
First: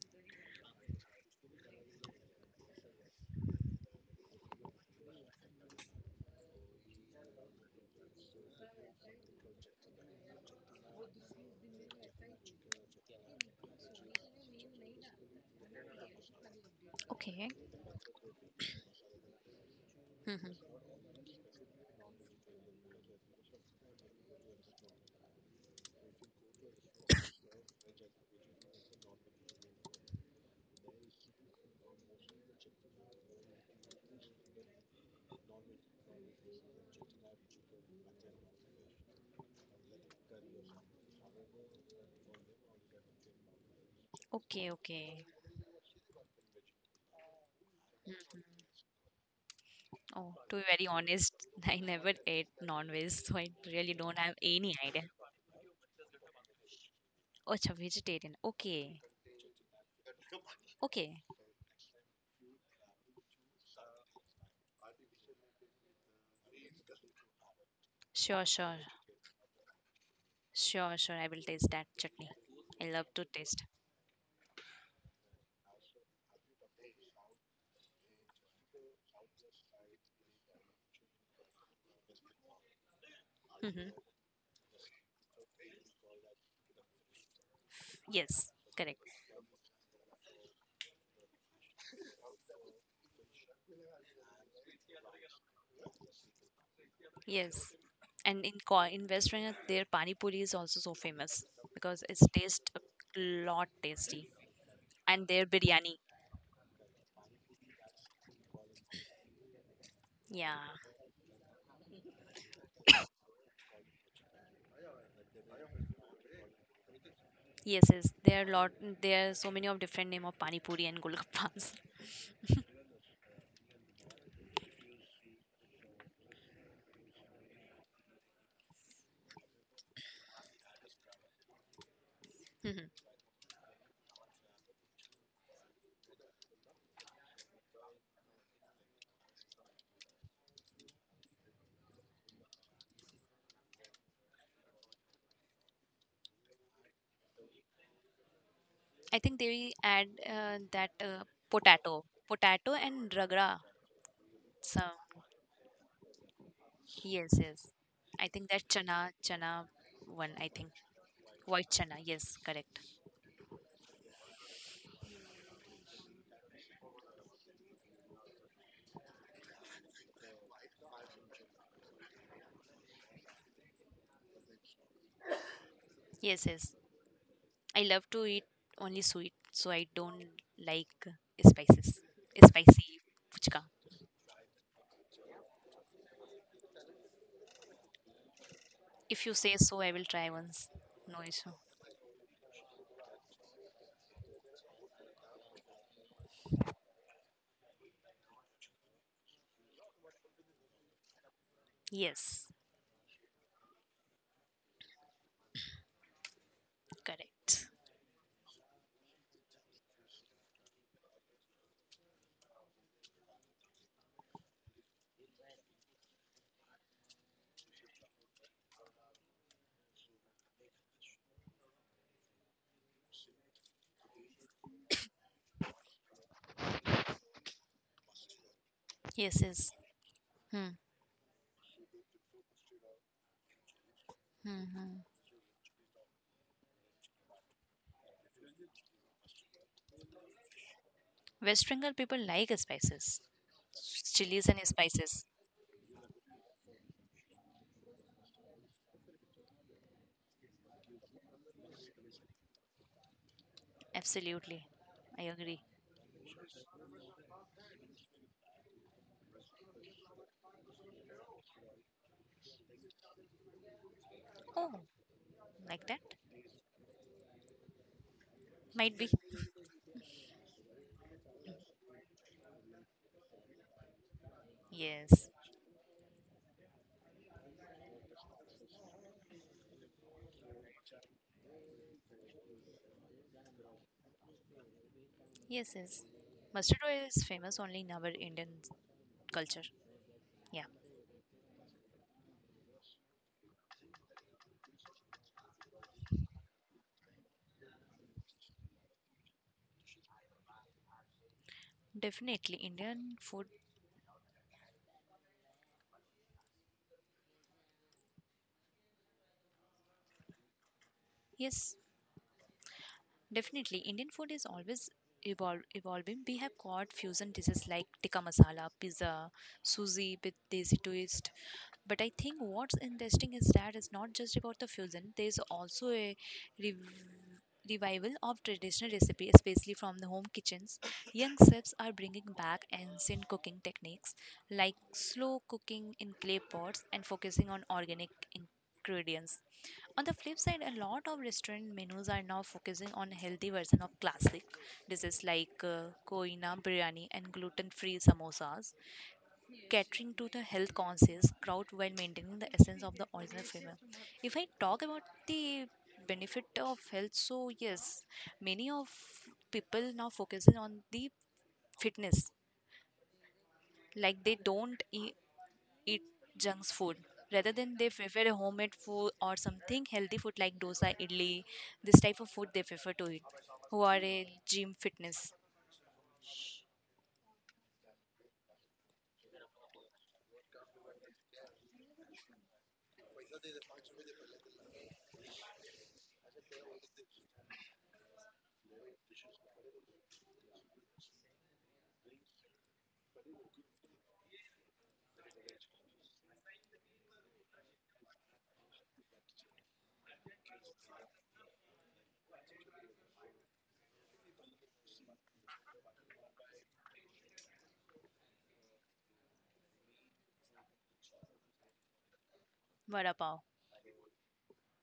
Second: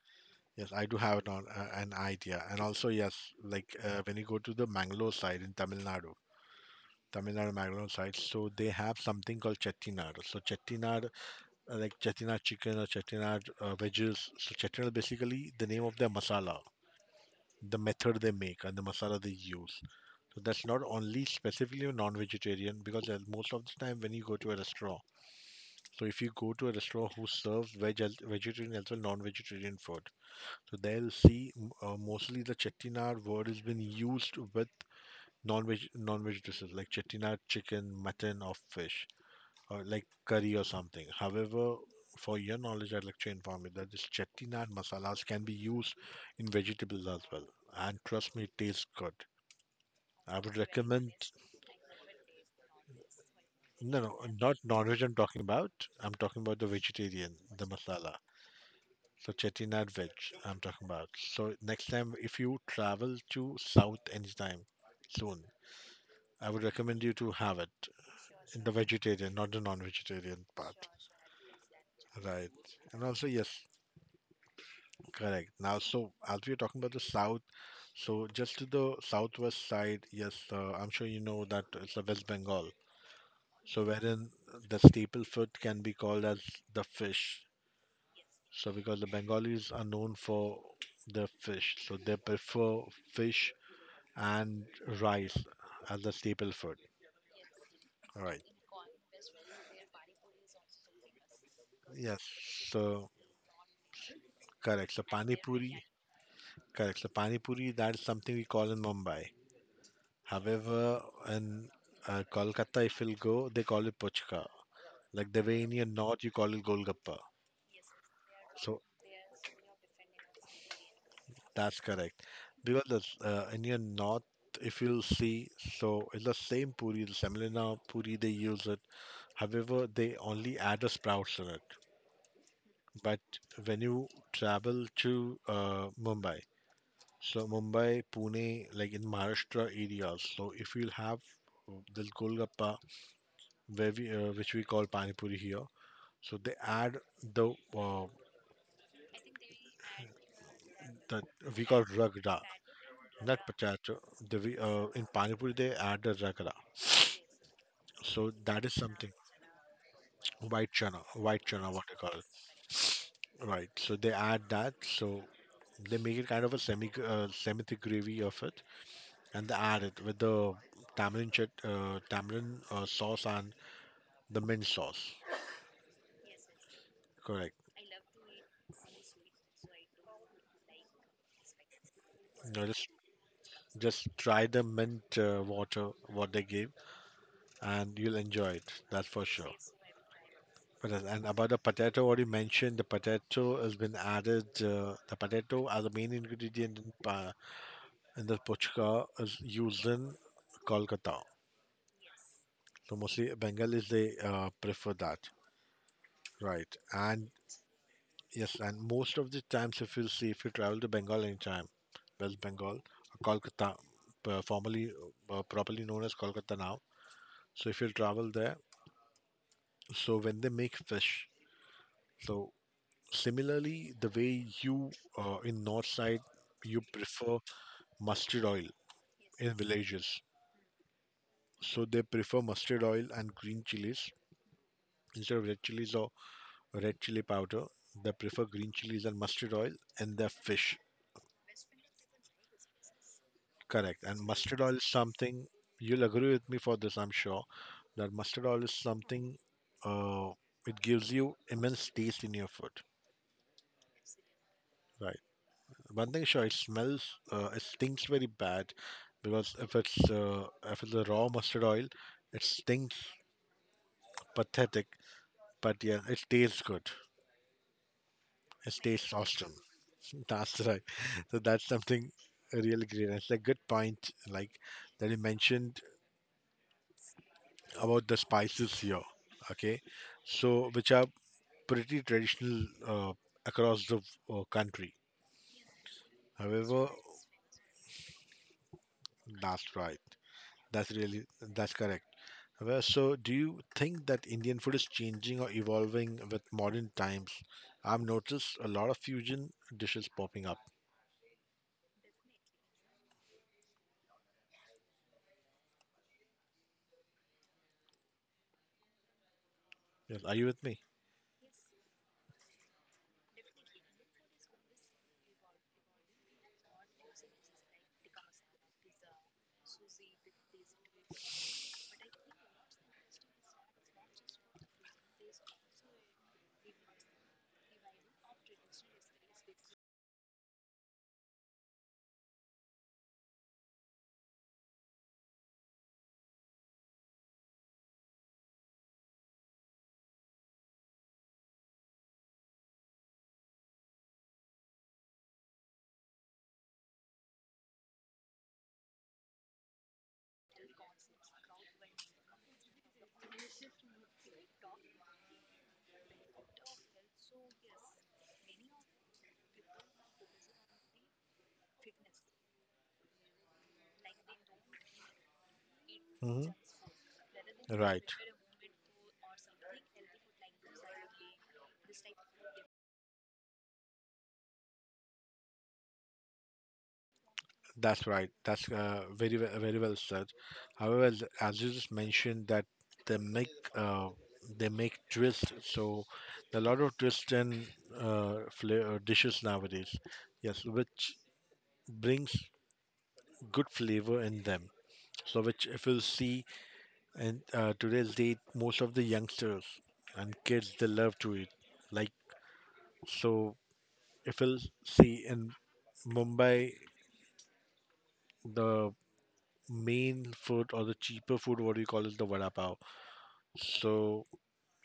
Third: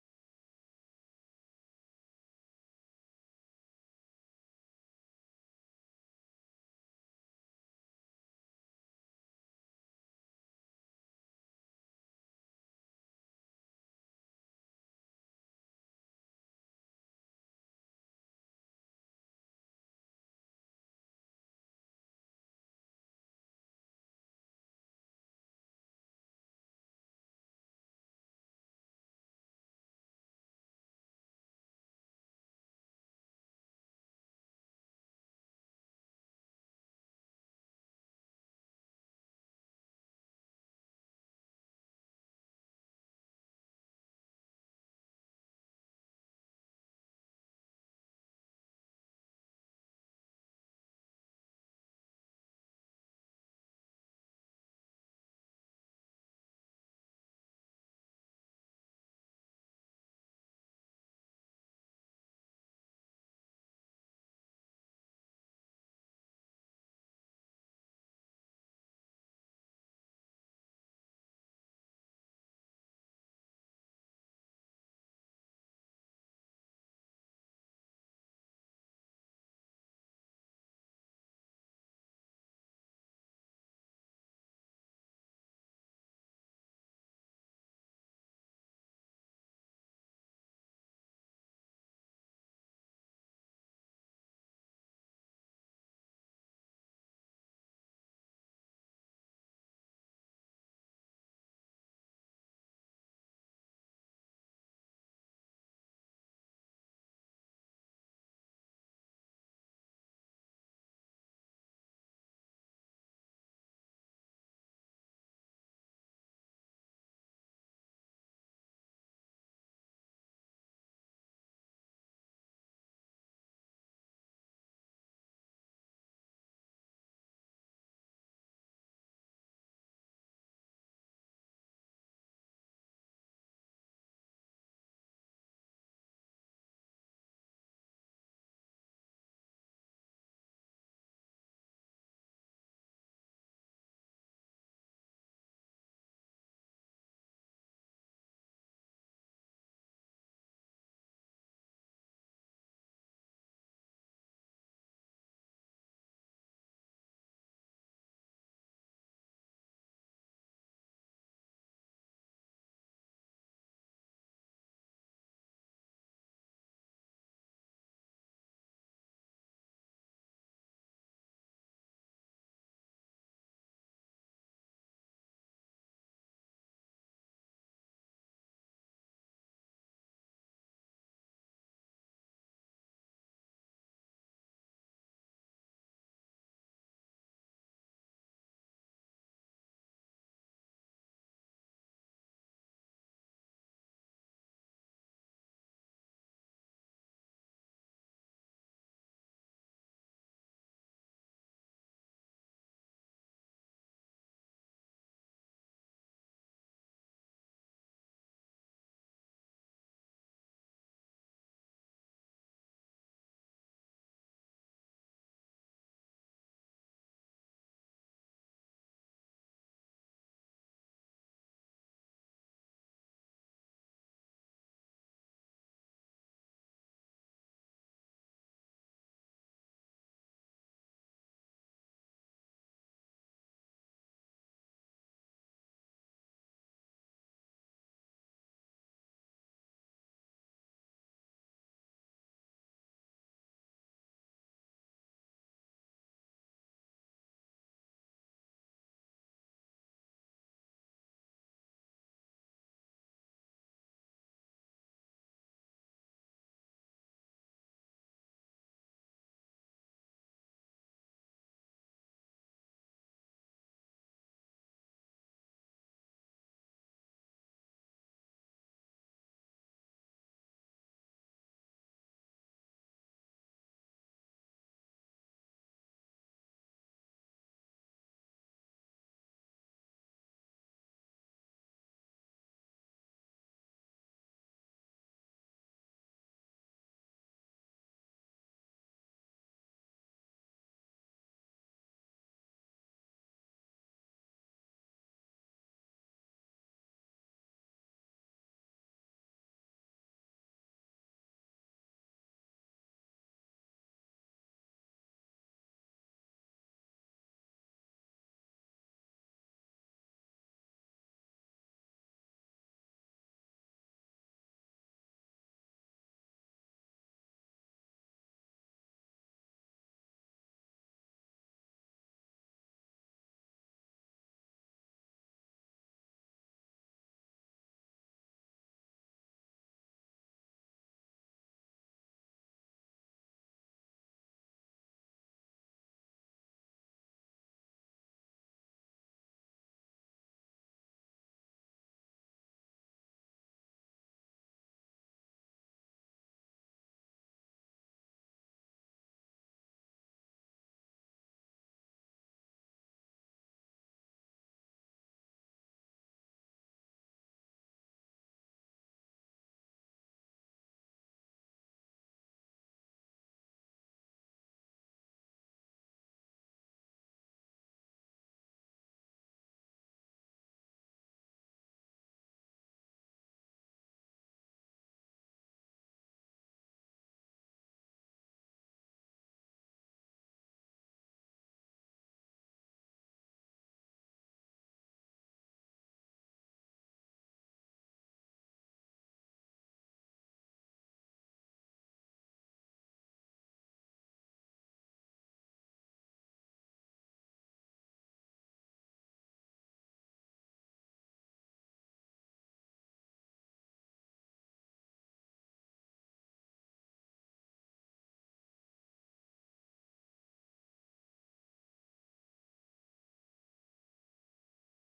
Speaker 2: yes, I do have an, on- uh, an idea, and also yes, like uh, when you go to the Mangalore side in Tamil Nadu. Tamil Nadu Mangalore side, so they have something called chettinad. So chettinad, uh, like chettinad chicken or chettinad uh, veggies. So chettinad basically the name of their masala,
Speaker 3: Okay.
Speaker 2: the method they make and the masala they use. So that's
Speaker 3: Mhm.
Speaker 2: not only specifically non-vegetarian because uh, most of the time when you go to a restaurant, so if you go to a restaurant who serves veg, as- vegetarian as well non-vegetarian food, so they'll see m- uh, mostly the chettinad word has been used with non-veg non-veg like chettinad chicken, mutton, or fish, or like curry or something. However, for your knowledge, I'd like to inform you that this chettinad
Speaker 3: Okay, okay.
Speaker 2: masalas can be used in vegetables as well, and trust me,
Speaker 3: Mhm.
Speaker 2: it tastes good.
Speaker 3: Oh,
Speaker 2: I
Speaker 3: to
Speaker 2: would
Speaker 3: be very
Speaker 2: recommend.
Speaker 3: honest, I never ate non-veg, so I really
Speaker 2: No, no,
Speaker 3: don't have
Speaker 2: not
Speaker 3: any
Speaker 2: non-veg,
Speaker 3: idea.
Speaker 2: I'm talking about. I'm talking about the vegetarian,
Speaker 3: Oh, it's
Speaker 2: the
Speaker 3: a
Speaker 2: masala.
Speaker 3: vegetarian. Okay,
Speaker 2: So chettinad veg, I'm talking about.
Speaker 3: okay.
Speaker 2: So next time, if you travel to South anytime soon, I would recommend you to have it
Speaker 3: Sure,
Speaker 2: in the
Speaker 3: sure,
Speaker 2: vegetarian, not the non-vegetarian part.
Speaker 3: sure, sure. I will taste that chutney.
Speaker 2: Right.
Speaker 3: I
Speaker 2: And
Speaker 3: love
Speaker 2: also,
Speaker 3: to
Speaker 2: yes,
Speaker 3: taste.
Speaker 2: correct. Now, so as we are talking about the south, so just to the southwest side, yes, uh, I'm sure you know that it's the West Bengal. So
Speaker 3: Hmm.
Speaker 2: wherein the staple food can be called as the fish.
Speaker 3: Yes,
Speaker 2: So because
Speaker 3: correct.
Speaker 2: the Bengalis are known for their fish, so they prefer fish and rice as the staple food.
Speaker 3: Yes,
Speaker 2: Right.
Speaker 3: and in Ko- in West Bengal, their pani puri is also so famous because
Speaker 2: Yes.
Speaker 3: it's taste
Speaker 2: So
Speaker 3: a lot tasty,
Speaker 2: correct. So
Speaker 3: and
Speaker 2: pani
Speaker 3: their
Speaker 2: puri.
Speaker 3: biryani.
Speaker 2: Correct. So pani puri. That's something we call in Mumbai.
Speaker 3: Yeah,
Speaker 2: However, in uh, Kolkata, if you'll go, they call it puchka. Like the way in your north, you call it golgappa.
Speaker 3: yes, yes. There are lot.
Speaker 2: So
Speaker 3: There are so many of different name of pani puri and golgappas.
Speaker 2: that's correct. Because the, uh, in your north, if you'll see, so it's the same puri, the semolina puri, they use it. However, they only add the sprouts in it.
Speaker 3: Mhm.
Speaker 2: But when you travel to uh, Mumbai, so Mumbai, Pune, like in Maharashtra areas, so if you'll have uh, this golgappa, where we, uh, which we call pani puri here, so they add the uh,
Speaker 3: I think they add uh, that
Speaker 2: that
Speaker 3: uh,
Speaker 2: we call
Speaker 3: potato,
Speaker 2: ragda,
Speaker 3: potato and
Speaker 2: not
Speaker 3: ragra.
Speaker 2: potato. The, we,
Speaker 3: So
Speaker 2: uh, in pani puri they add the ragda.
Speaker 3: yes, yes. I
Speaker 2: So
Speaker 3: think that
Speaker 2: that is something.
Speaker 3: chana, chana one. I
Speaker 2: White
Speaker 3: think
Speaker 2: chana, white
Speaker 3: white
Speaker 2: chana, what they
Speaker 3: chana.
Speaker 2: call
Speaker 3: Yes, correct.
Speaker 2: it. Right. So they add that. So they make it kind of a semi uh, semi thick gravy of it, and they add it with the tamarind chut, uh, tamarind uh, sauce and the mint sauce.
Speaker 3: Yes, yes.
Speaker 2: Correct.
Speaker 3: I love to eat only sweet, so I don't like spices.
Speaker 2: Now just
Speaker 3: Spicy puchka.
Speaker 2: just try the mint uh, water what they gave, and you'll enjoy it. That's for
Speaker 3: If you
Speaker 2: sure.
Speaker 3: say so, I will try once.
Speaker 2: But as-
Speaker 3: No
Speaker 2: and about
Speaker 3: issue.
Speaker 2: the potato, already mentioned the potato has been added. Uh, the potato as a main ingredient in, pa- in the puchka is used in Kolkata.
Speaker 3: Yes,
Speaker 2: So mostly Bengalis they uh, prefer that, right? And
Speaker 3: correct.
Speaker 2: yes, and most of the times if you see if you travel to Bengal anytime, West Bengal, Kolkata, uh, formerly uh, properly known as Kolkata now. So if you travel there, so when they make fish, so similarly, the way you uh, in north side you prefer mustard oil
Speaker 3: Yes,
Speaker 2: in
Speaker 3: yes.
Speaker 2: villages,
Speaker 3: Hmm.
Speaker 2: so they prefer mustard oil and green chilies
Speaker 3: Hmm. hmm.
Speaker 2: instead of red chilies or red chili powder. They prefer green chilies and mustard oil and their fish.
Speaker 3: West Bengal people like spices,
Speaker 2: Correct. And
Speaker 3: chilies and
Speaker 2: mustard oil is
Speaker 3: spices.
Speaker 2: something you'll agree with me for this, I'm sure, that mustard oil is something, uh, it gives you immense taste in your food.
Speaker 3: Absolutely,
Speaker 2: Right.
Speaker 3: I agree.
Speaker 2: One thing sure, it smells, uh, it stinks very bad because if it's uh, if it's a raw mustard oil, it stinks
Speaker 3: Oh,
Speaker 2: pathetic. But
Speaker 3: like
Speaker 2: yeah,
Speaker 3: that?
Speaker 2: it tastes good. It
Speaker 3: Might be.
Speaker 2: tastes awesome. That's right. So that's something really great. It's a good point, like that you
Speaker 3: Yes.
Speaker 2: mentioned about the spices here. Okay, so which are pretty traditional uh, across the uh, country.
Speaker 3: Yes, yes. Mustard
Speaker 2: However,
Speaker 3: oil is famous only in our Indian culture.
Speaker 2: that's right.
Speaker 3: Yeah,
Speaker 2: That's really that's correct. Well, so do you think that Indian food is changing or evolving with modern times? I've noticed a lot of fusion dishes popping up.
Speaker 3: definitely Indian food.
Speaker 2: Yes, are you with me?
Speaker 3: Yes, definitely, Indian food is always evol- evolving. We have got fusion dishes like tikka masala, pizza, sushi with desi twist. But I think what's interesting is that it's not just about the fusion. There's also a rev- revival of traditional recipe, especially from the home kitchens. Young chefs are bringing back ancient cooking techniques like slow cooking in clay pots and focusing on organic ingredients. On the flip side, a lot of restaurant menus are now focusing on healthy version of classic dishes like uh, koina biryani and gluten-free samosas, catering to the health-conscious crowd while maintaining the essence of the original flavor. If I talk about the benefit of health, so yes, many of people now focusing on the fitness. Like they don't eat, eat
Speaker 2: Hmm.
Speaker 3: junk food rather than they
Speaker 2: Right.
Speaker 3: prefer a homemade food or something healthy food like dosa idli this type of food they prefer to eat who are a gym fitness
Speaker 2: That's right. That's uh, very we- very well said. However, as as you just mentioned that they make uh, they make twist. So there are a lot of twist in uh, fla- uh, dishes nowadays. Yes, which brings good flavor in them. So, which if you see in uh, today's date, most of the youngsters and kids they love to eat. Like so, if you'll see in Mumbai, the main food or the cheaper food, what do you call it, the vada pav.
Speaker 3: vada pav.
Speaker 2: So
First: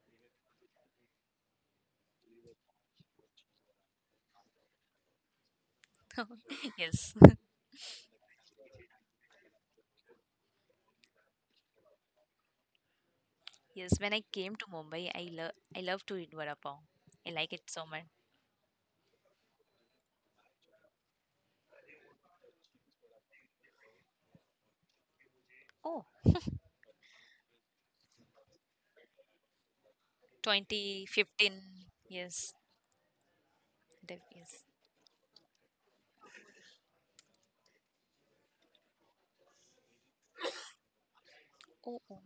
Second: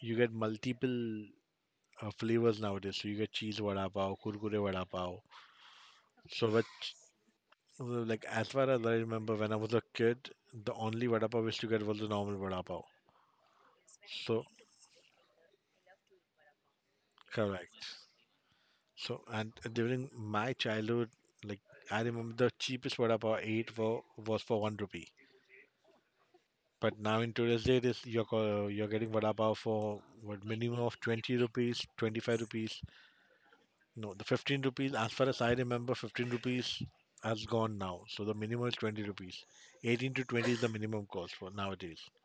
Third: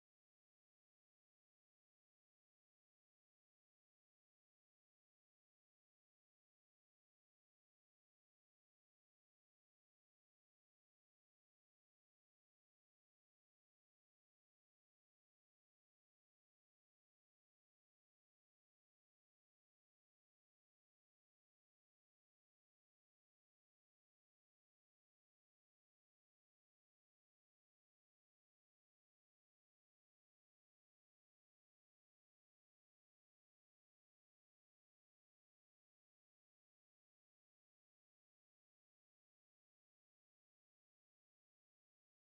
Speaker 2: you get multiple uh, flavors nowadays. So you get cheese vada pav, kurkure vada pav. So which
Speaker 3: Yes.
Speaker 2: uh, like as far as I remember, when I was a kid, the only vada pav I used to get was the normal vada pav.
Speaker 3: Yes, when I
Speaker 2: So
Speaker 3: came to Mumbai, I love i love to eat vada pav. I like it
Speaker 2: correct.
Speaker 3: so much.
Speaker 2: So, and during my childhood, like I remember the cheapest vada pav I ate for was for one rupee.
Speaker 3: Oh,
Speaker 2: But now in today's day, this you're co- you're getting vada pav for what minimum of
Speaker 3: twenty
Speaker 2: twenty
Speaker 3: fifteen
Speaker 2: rupees, twenty five
Speaker 3: yes.
Speaker 2: rupees. No,
Speaker 3: That-
Speaker 2: the
Speaker 3: yeah.
Speaker 2: fifteen rupees. As far as I remember, fifteen rupees has gone now. So the minimum is twenty rupees. Eighteen to twenty is the minimum cost for nowadays.
Speaker 3: Oh, oh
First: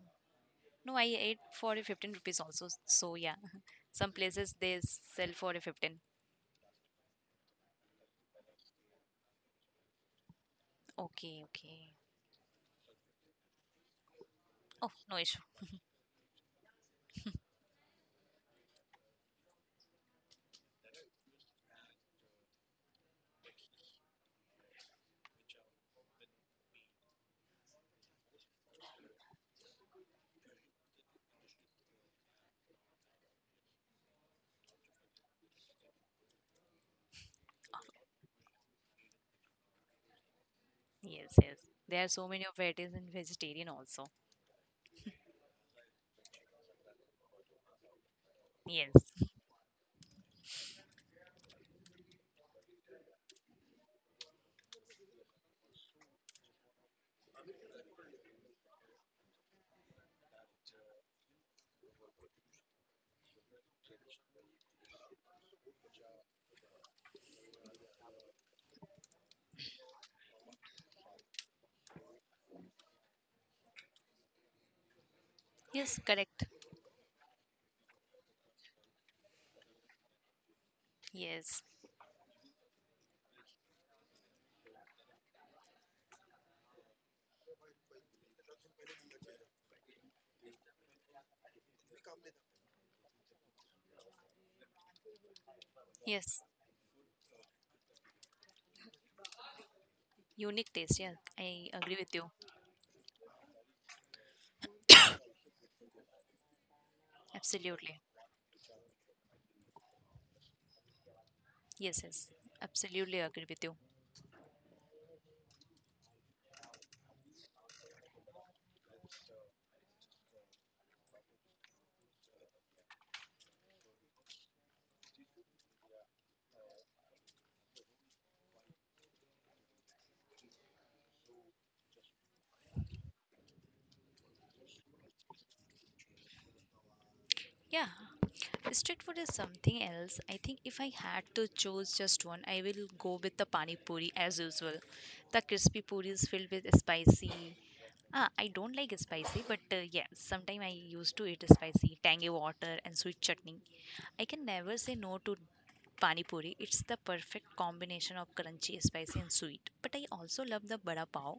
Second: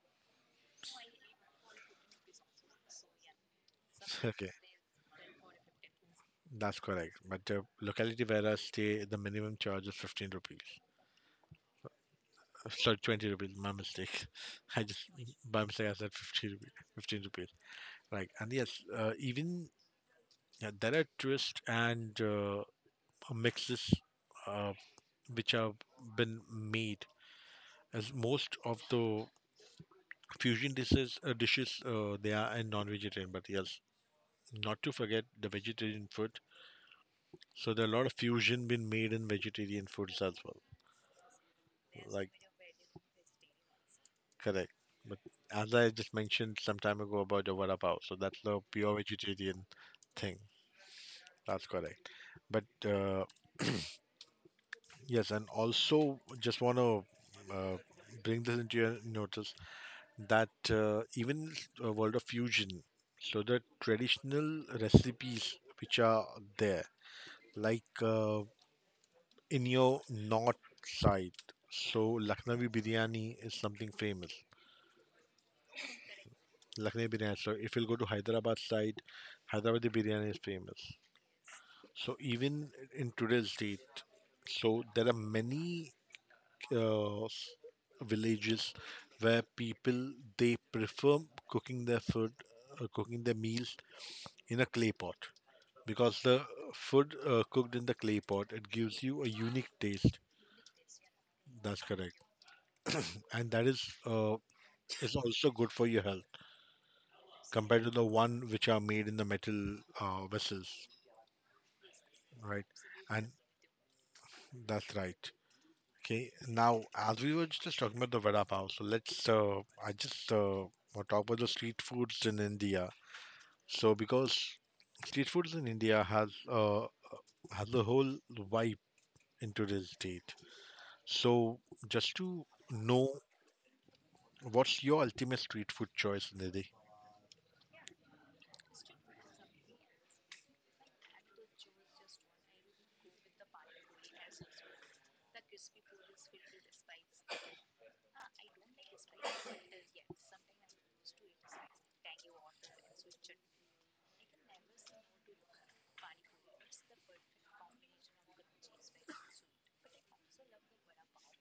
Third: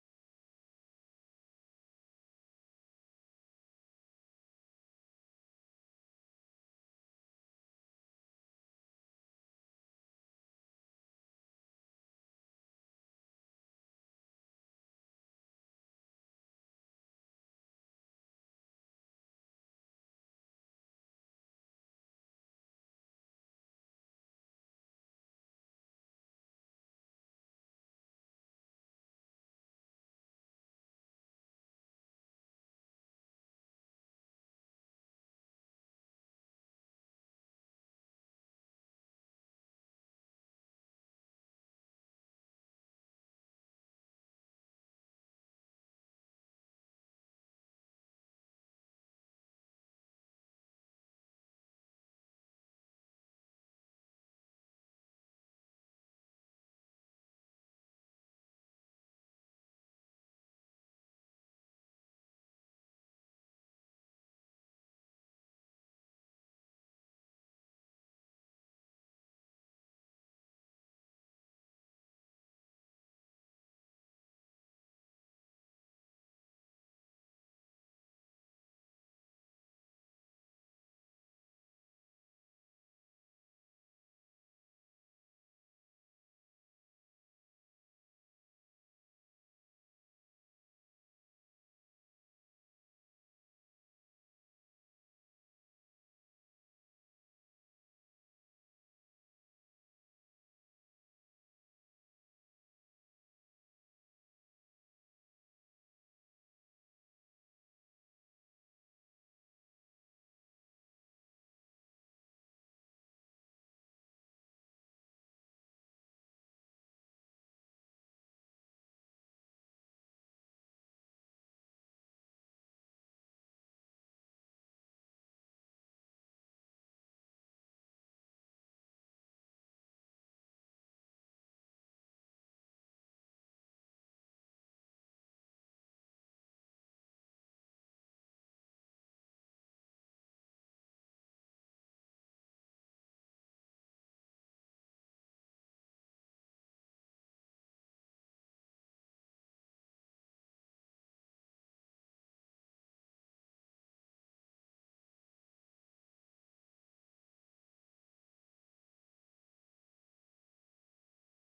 Speaker 3: no, I ate for a fifteen rupees also, so yeah. Some
Speaker 2: Okay,
Speaker 3: places they sell for a fifteen.
Speaker 2: that's correct. But the locality where I stay, the minimum charge is fifteen rupees.
Speaker 3: Okay, okay.
Speaker 2: Sorry, twenty rupees, my mistake. I
Speaker 3: Oh,
Speaker 2: just,
Speaker 3: no issue.
Speaker 2: by mistake, I said fifty rupees, fifteen rupees. Right. And yes, uh, even uh, there are twists and uh, mixes uh, which have been made as most of the fusion dishes, uh, dishes uh, they are in non-vegetarian, but yes, not to forget the vegetarian food. So there are a lot of fusion been made in vegetarian foods as well.
Speaker 3: Yes, yes. There are so
Speaker 2: Like,
Speaker 3: many of varieties in vegetarian also.
Speaker 2: correct. But as I just mentioned some time ago about the vada pav, so that's the
Speaker 3: Yes.
Speaker 2: pure vegetarian thing. That's correct. But uh, yes, and also just want to uh, bring this into your notice that uh, even a world of fusion, so the traditional recipes which are there, like uh, in your north side, so Lucknowi biryani is something famous.
Speaker 3: Yes, correct.
Speaker 2: Lucknow biryani. So if you'll go to Hyderabad side, Hyderabadi biryani is famous.
Speaker 3: Yes.
Speaker 2: So even in today's date, so there are many uh, s- villages where people they prefer cooking their food, uh, cooking their meals in a clay pot because
Speaker 3: Yes.
Speaker 2: the food uh, cooked in the clay pot it gives you a unique taste.
Speaker 3: Unique taste. Yeah, I
Speaker 2: That's
Speaker 3: agree with
Speaker 2: correct,
Speaker 3: you.
Speaker 2: and that is uh, is also good for your health compared to
Speaker 3: Absolutely.
Speaker 2: the one which are made in the metal uh, vessels.
Speaker 3: Yes, yes.
Speaker 2: Right.
Speaker 3: Absolutely
Speaker 2: And
Speaker 3: agree with you.
Speaker 2: that's right. Okay. Now, as we were just talking about the vada pav, so let's uh, I just uh, want talk about the street foods in India. So because street foods in India has uh, has a whole vibe in today's date. So just to know what's your ultimate street food choice, Nidhi?
Speaker 3: Yeah. Street food is something else. I think if I had to choose just one, I will go with the pani puri as usual. The crispy puri is filled with spicy. Ah, I don't like spicy, but uh, yeah, sometimes I used to eat spicy, tangy water, and sweet chutney. I can never say no to pani puri. It's the perfect combination of crunchy, spicy, and sweet. But I also love the vada pav,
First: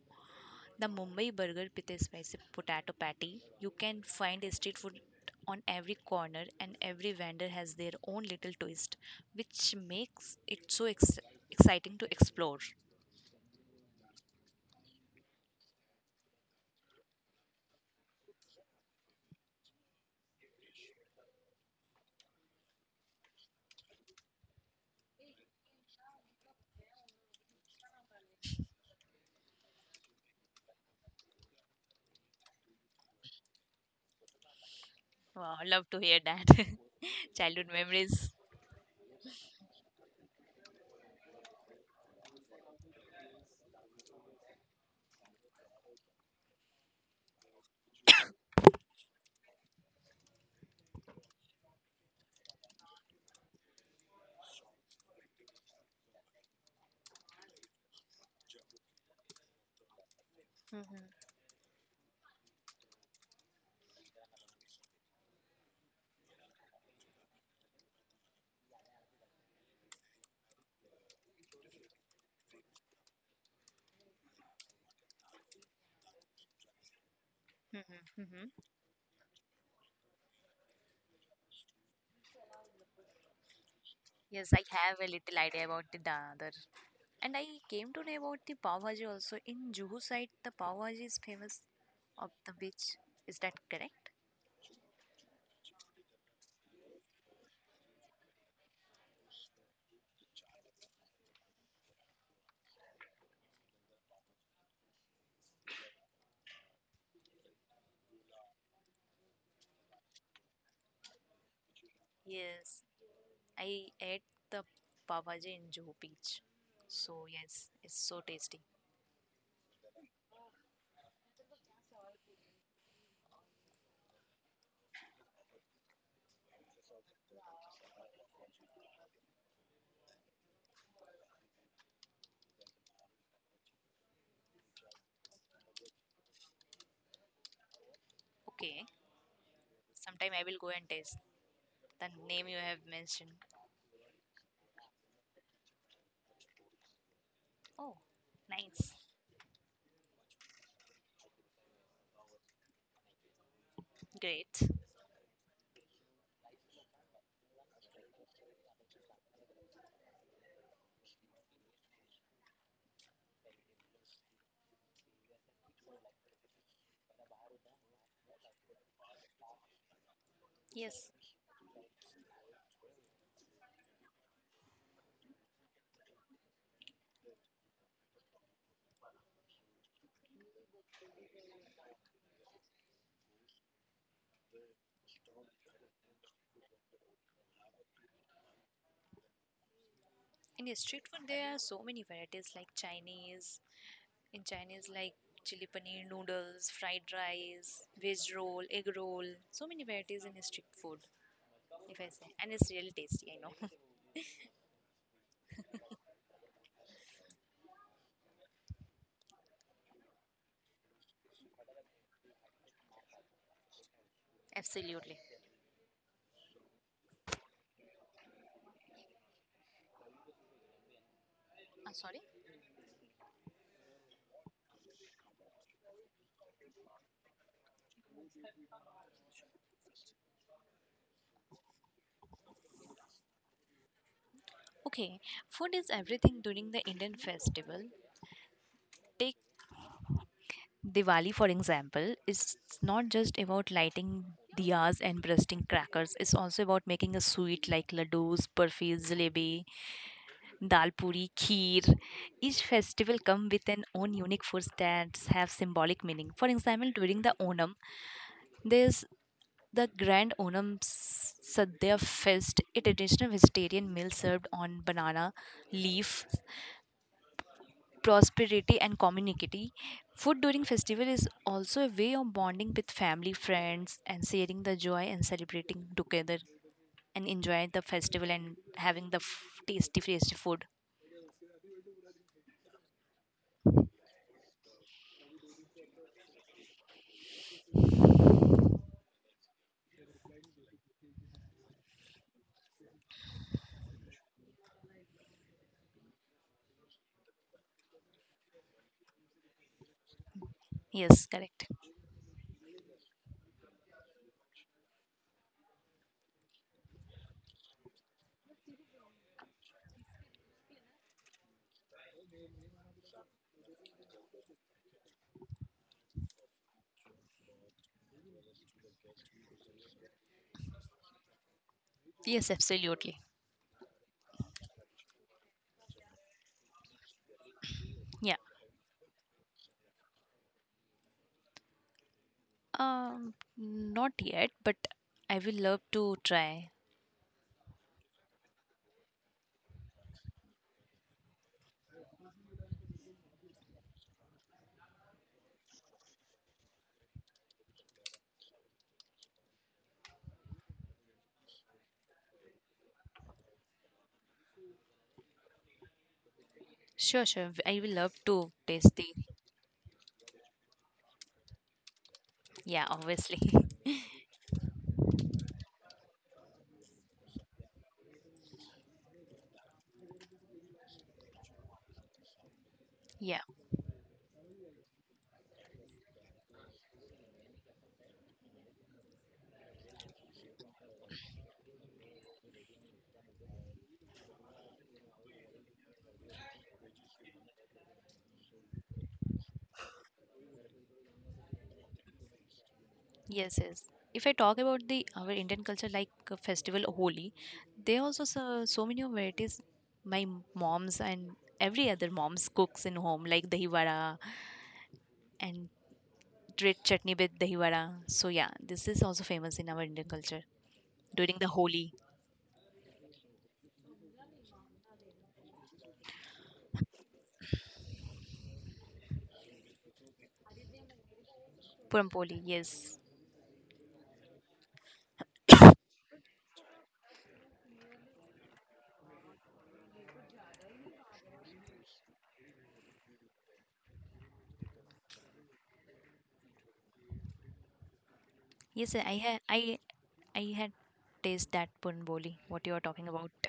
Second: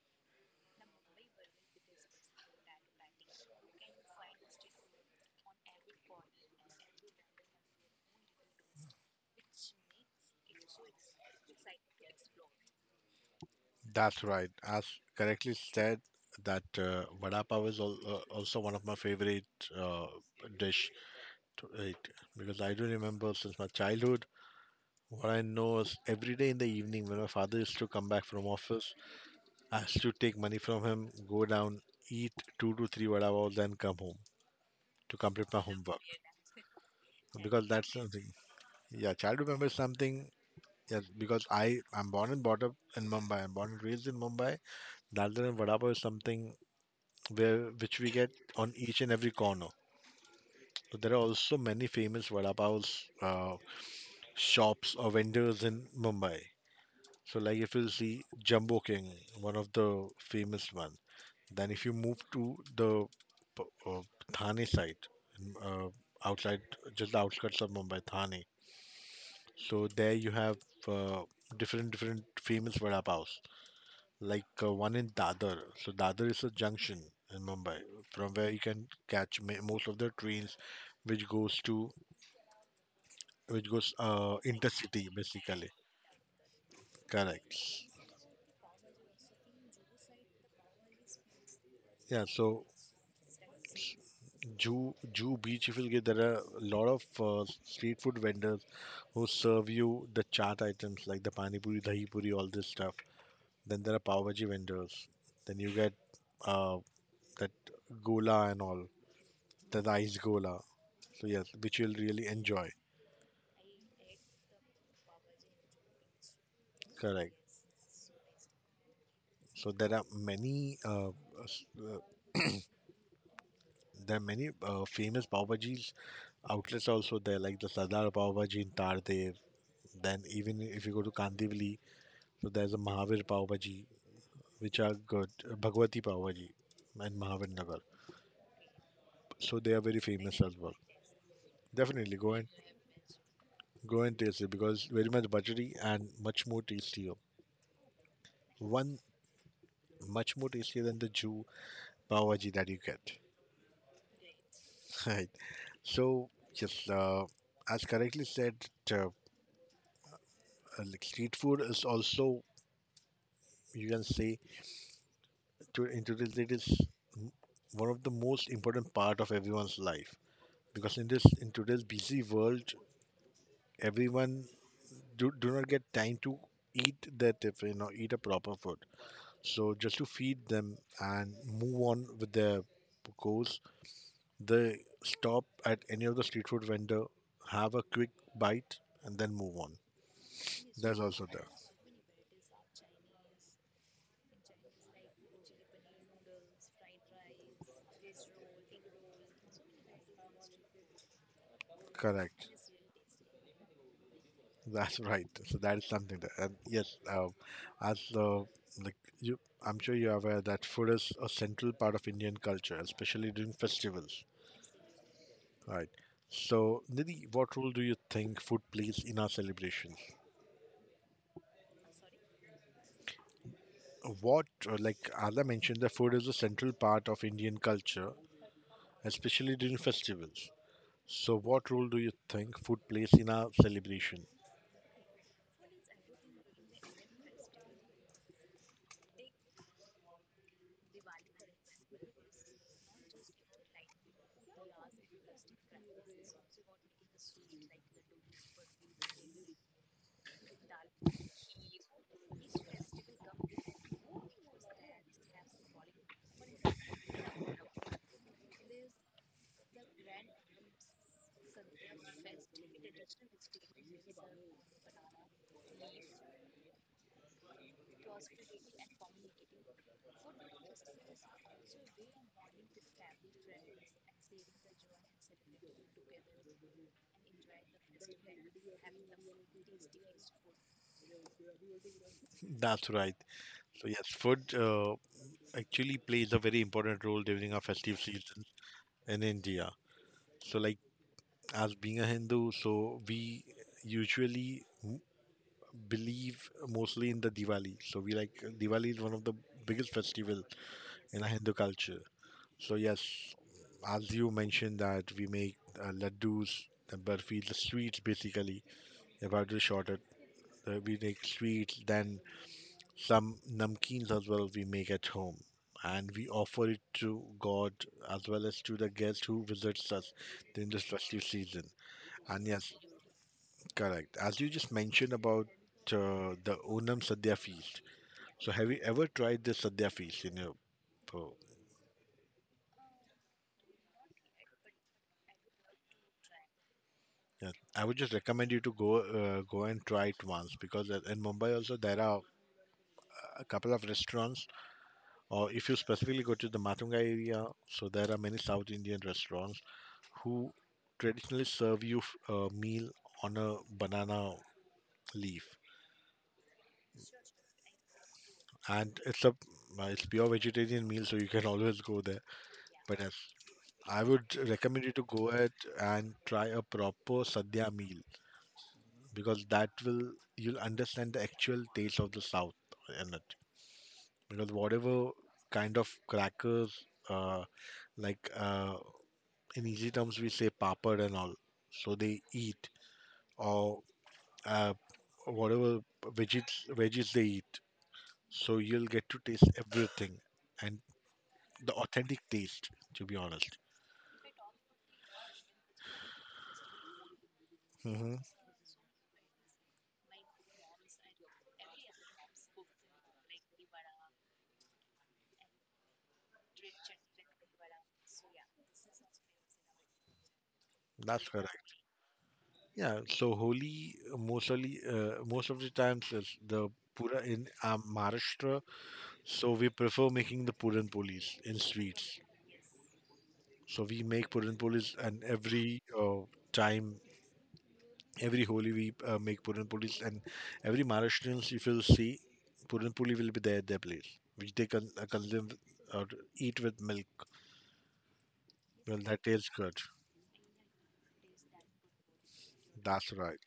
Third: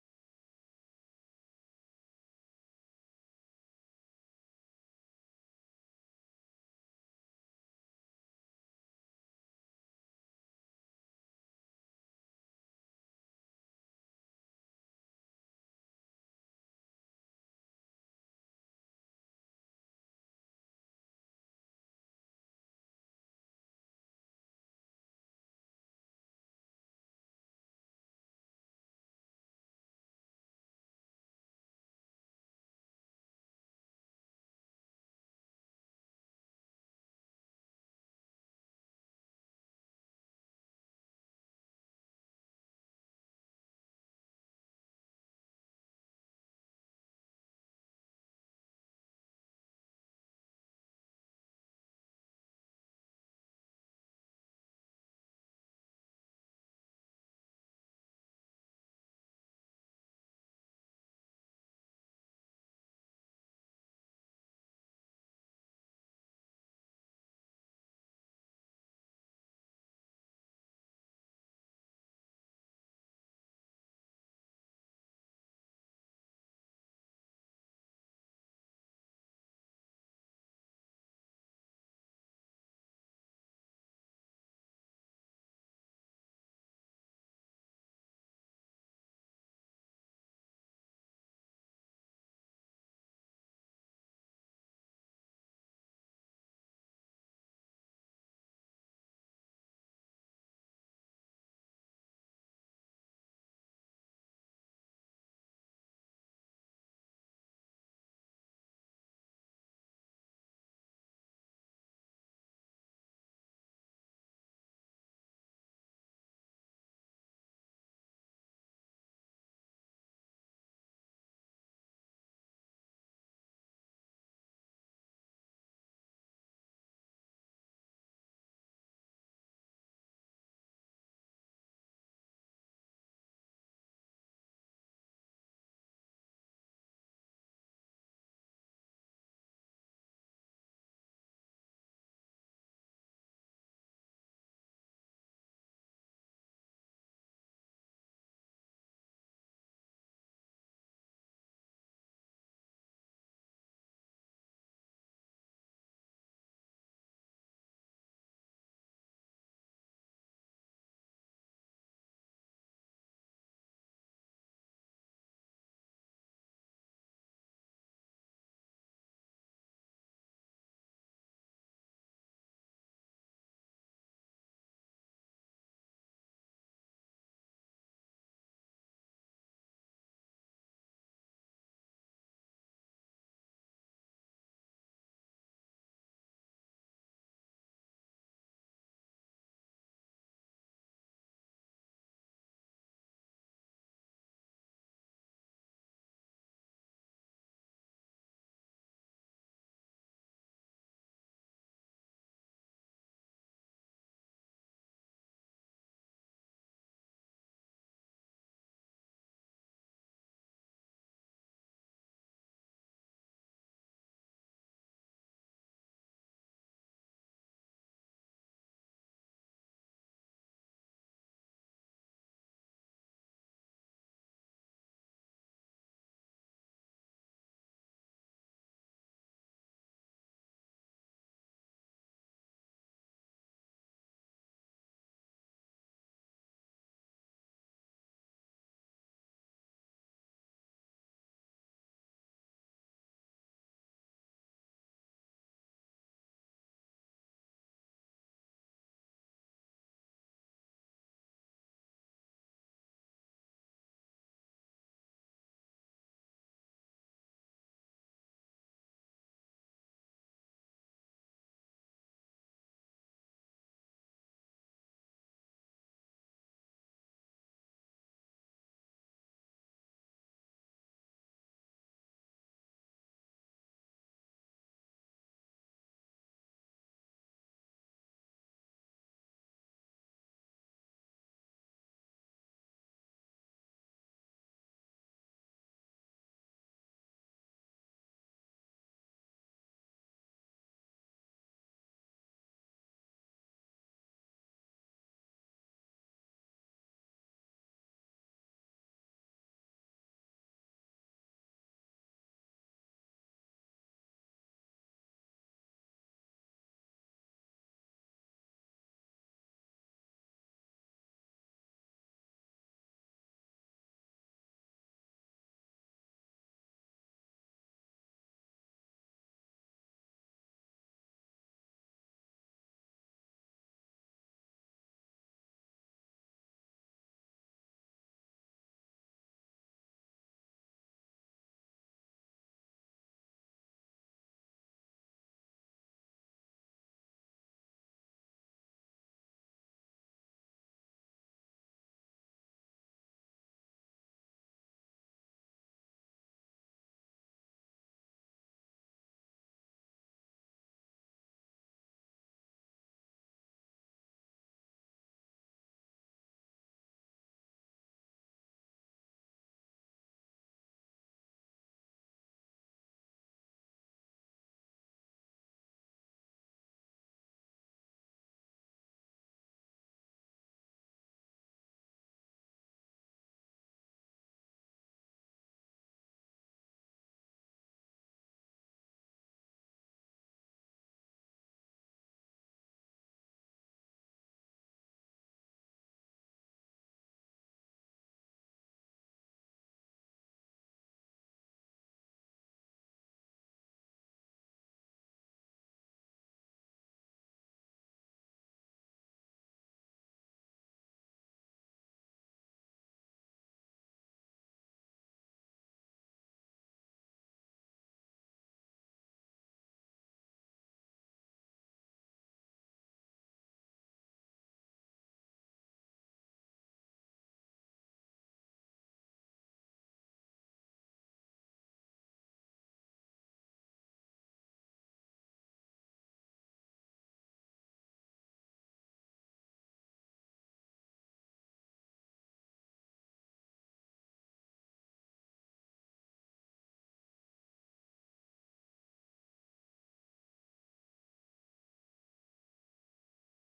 Speaker 3: the Mumbai burger with a spicy potato patty. You can find a street food on every corner, and every vendor has their own little twist, which makes it so ex- exciting to explore.
Speaker 2: That's right. As correctly said, that uh, vada pav is al- uh, also one of my favorite uh, dish to it because I do remember since my childhood. What I know is every day in the evening when my father used to come back from office, I used to take money from him, go down, eat two to three vada balls, then come home to complete
Speaker 3: Wow,
Speaker 2: my
Speaker 3: love to
Speaker 2: homework.
Speaker 3: hear that.
Speaker 2: Because
Speaker 3: Childhood
Speaker 2: that's
Speaker 3: memories.
Speaker 2: something. Yeah, childhood memory is something. Yes, because I I'm born and brought up in Mumbai. I'm born and raised in Mumbai. Dal and vada pav is something where which we get on each and every corner. So there are also many famous vada pavs uh, shops or vendors in Mumbai. So like if you'll see Jumbo King, one of the famous one. Then if you move to the p- uh, Thane side, in, uh, outside just the outskirts of Mumbai, Thane. So there you have uh, different different famous vada paos. Like uh, one in Dadar. So Dadar is a junction in Mumbai
Speaker 3: Mm-hmm,
Speaker 2: from
Speaker 3: mm-hmm.
Speaker 2: where you can catch ma- most of the trains which goes to which goes uh,
Speaker 3: Yes, I have a
Speaker 2: intercity
Speaker 3: little idea
Speaker 2: basically.
Speaker 3: about the Dadar. And I
Speaker 2: Correct.
Speaker 3: came to know about the Pav Bhaji also. In Juhu side, the Pav Bhaji is famous
Speaker 2: Yeah.
Speaker 3: of the
Speaker 2: So
Speaker 3: beach. Is that correct?
Speaker 2: Jew Jew Beach, if you get there are a lot of uh, street food vendors who serve you the chaat items like the pani puri, dahi puri, all this stuff. Then there are pav bhaji vendors. Then you get uh, that gola and all, the ice gola. So yes, which you'll really enjoy.
Speaker 3: Yes, I ate the Pav Bhaji in Juhu beach. So
Speaker 2: Correct.
Speaker 3: yes, it's so tasty.
Speaker 2: So there are many uh, s- uh, there are many uh, famous pav bhajis outlets also there, like the Sardar Pav Bhaji in Tardev. Then even if you go to Kandivali, so there's a Mahavir Pav Bhaji, which are good. uh, Bhagwati Pav Bhaji and Mahavir Nagar.
Speaker 3: Okay,
Speaker 2: So they are very
Speaker 3: sometime
Speaker 2: famous
Speaker 3: I will
Speaker 2: as
Speaker 3: go
Speaker 2: well.
Speaker 3: and taste the
Speaker 2: Definitely go
Speaker 3: name
Speaker 2: and
Speaker 3: you have mentioned.
Speaker 2: go and taste it because very much buttery and much more tastier.
Speaker 3: Oh, nice.
Speaker 2: One much more tastier than the Jew Pav Bhaji that you get.
Speaker 3: Great.
Speaker 2: Right. So yes, uh, as correctly said, uh, uh, like street food is also you can say to in today's it is m- one of the most important part of everyone's life because in
Speaker 3: Yes,
Speaker 2: this in today's busy world everyone do, do not get time to eat their tiffin or eat a proper food. So just to feed them and move on with their goals, they stop at any of the street food vendor, have a quick bite, and then move on.
Speaker 3: in the street
Speaker 2: That's
Speaker 3: food
Speaker 2: also there.
Speaker 3: there are so many varieties like Chinese, in Chinese, like chili paneer, noodles, fried rice, veg roll, egg roll. So many varieties in street food, if I say. And
Speaker 2: Correct.
Speaker 3: it's really tasty, I know.
Speaker 2: That's right. So that is something that, and yes, uh, as uh, like you, I'm sure you're aware that food is a central part of Indian culture, especially during festivals.
Speaker 3: Absolutely.
Speaker 2: All right. So, Nidhi, what role do you think food plays in our celebrations?
Speaker 3: Ah, sorry?
Speaker 2: What, uh, like as I mentioned, the food is a central part of Indian culture, especially during festivals. So, what role do you think food plays in our celebration?
Speaker 3: Okay, food is everything during the Indian festival. Take Diwali for example. It's not just about lighting diyas and bursting crackers. It's also about making a sweet like laddus, burfis, jalebi, Dal puri, kheer. Each festival come with an own unique foods that have symbolic meaning. For example, during the Onam, there's the Grand Onam S- Sadhya Fest, a traditional vegetarian meal served on banana leaf. Prosperity and community. Food during festival is also a way of bonding with family, friends, and sharing the joy and celebrating together, and enjoying the festival and having the f- tasty, tasty food.
Speaker 2: That's right. So, yes, food uh, actually plays a very important role during our festive season in India. So, like as being a Hindu, so we usually m- believe mostly in the Diwali. So we like Diwali is one of the biggest festival in
Speaker 3: Yes,
Speaker 2: our Hindu
Speaker 3: correct.
Speaker 2: culture. So yes, as you mentioned that we make uh, laddus, the burfi, the sweets basically. If I do short it, uh, we make sweets, then some namkeens as well we make at home. And we offer it to God as well as to the guest who visits us during this festive season. And
Speaker 3: Yes,
Speaker 2: yes,
Speaker 3: absolutely.
Speaker 2: correct. As you just mentioned about uh, the Onam Sadhya feast,
Speaker 3: Yeah.
Speaker 2: so, have you ever tried this sadhya feast in your? Oh,
Speaker 3: Um, not yet, but I will love to try.
Speaker 2: yeah. I would just recommend you to go uh, go and try it once because uh, in Mumbai also there are a couple of restaurants, or if you specifically go to the Matunga area, so there are many South Indian restaurants who traditionally serve you f- a meal on a banana leaf,
Speaker 3: Sure, sure. I will love to taste
Speaker 2: and
Speaker 3: the.
Speaker 2: it's a uh, it's pure vegetarian meal, so you can always go there.
Speaker 3: Yeah,
Speaker 2: But yes,
Speaker 3: obviously.
Speaker 2: I would recommend you to go ahead and try a proper sadhya meal because that will you'll understand the actual taste of the South in it.
Speaker 3: Yeah.
Speaker 2: Because whatever kind of crackers, uh, like uh, in easy terms we say papad and all, so they eat or uh, whatever veggies veggies they eat, so you'll get to taste everything and the authentic taste, to be
Speaker 3: Yes,
Speaker 2: honest.
Speaker 3: yes. If I talk about the our Indian culture, like uh, festival Holi, there
Speaker 2: Hmm.
Speaker 3: also so, so many of varieties. My m- moms and every other moms cooks in home like dahi vada and red chutney with dahi vada. So yeah, this is also famous in our Indian culture
Speaker 2: That's
Speaker 3: during the
Speaker 2: correct.
Speaker 3: Holi.
Speaker 2: Yeah, so Holi uh, mostly uh, most of the times is the pura in uh, Maharashtra, so we prefer making the puran polis in
Speaker 3: Puram
Speaker 2: sweets.
Speaker 3: Poli. Yes.
Speaker 2: So we make puran polis, and every uh, time, every Holi we uh, make puran polis, and every Maharashtrians if you'll see, puran poli will be there at their place, which they can uh, consume or eat with milk.
Speaker 3: Yes,
Speaker 2: Well,
Speaker 3: I
Speaker 2: that
Speaker 3: had
Speaker 2: tastes good.
Speaker 3: I I had taste that pun boli. What you are talking
Speaker 2: That's
Speaker 3: about?
Speaker 2: right.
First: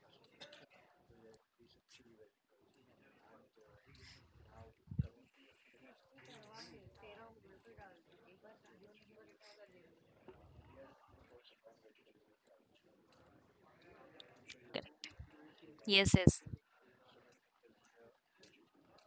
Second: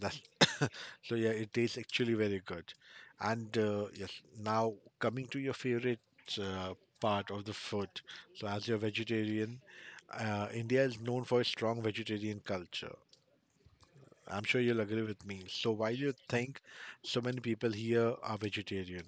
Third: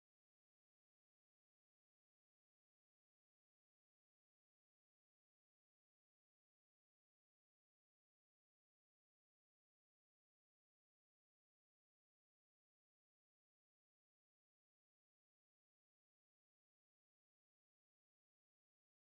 Speaker 2: That's so yeah, it tastes actually very good. And uh, yes, now coming to your favorite uh, part of the food. So as you're vegetarian, uh, India is known for its strong vegetarian culture. I'm sure you'll
Speaker 3: Correct.
Speaker 2: agree with me. So why do you
Speaker 3: Yes, yes.
Speaker 2: think so many people here are vegetarian?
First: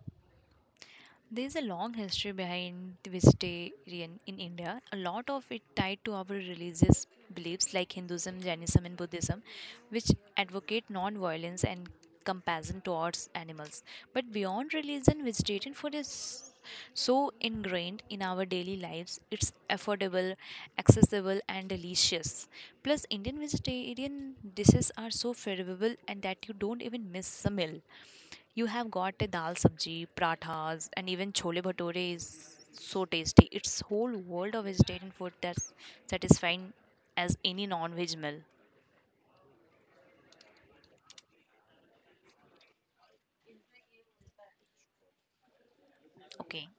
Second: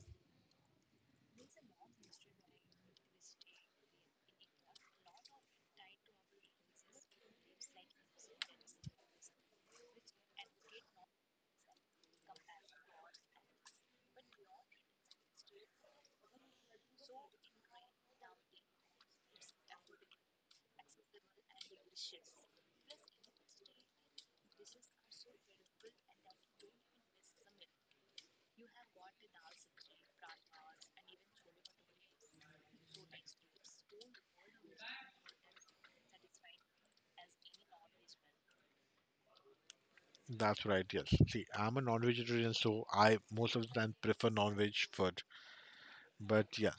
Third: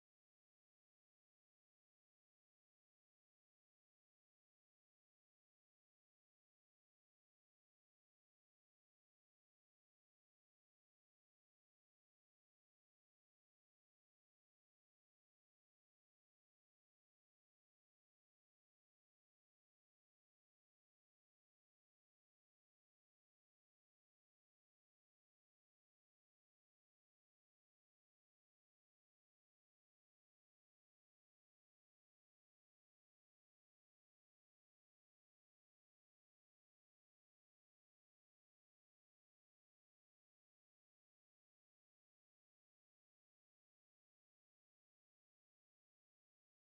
Speaker 3: There's a long history behind the vegetarian in India, a lot of it tied to our religious beliefs like Hinduism, Jainism, and Buddhism, which advocate non violence and compassion towards animals. But beyond religion, vegetarian food is so ingrained in our daily lives, it's affordable, accessible, and delicious. Plus, Indian vegetarian dishes are so favorable and that you don't even miss a meal. You have got a dal sabji, prathas, and even chole bhature is so tasty. It's whole world of vegetarian food that's satisfying as any non-veg meal.
Speaker 2: That's right, yes. See, I'm a non-vegetarian, so I most of the time prefer non-veg food. But
Speaker 3: Okay.
Speaker 2: yes,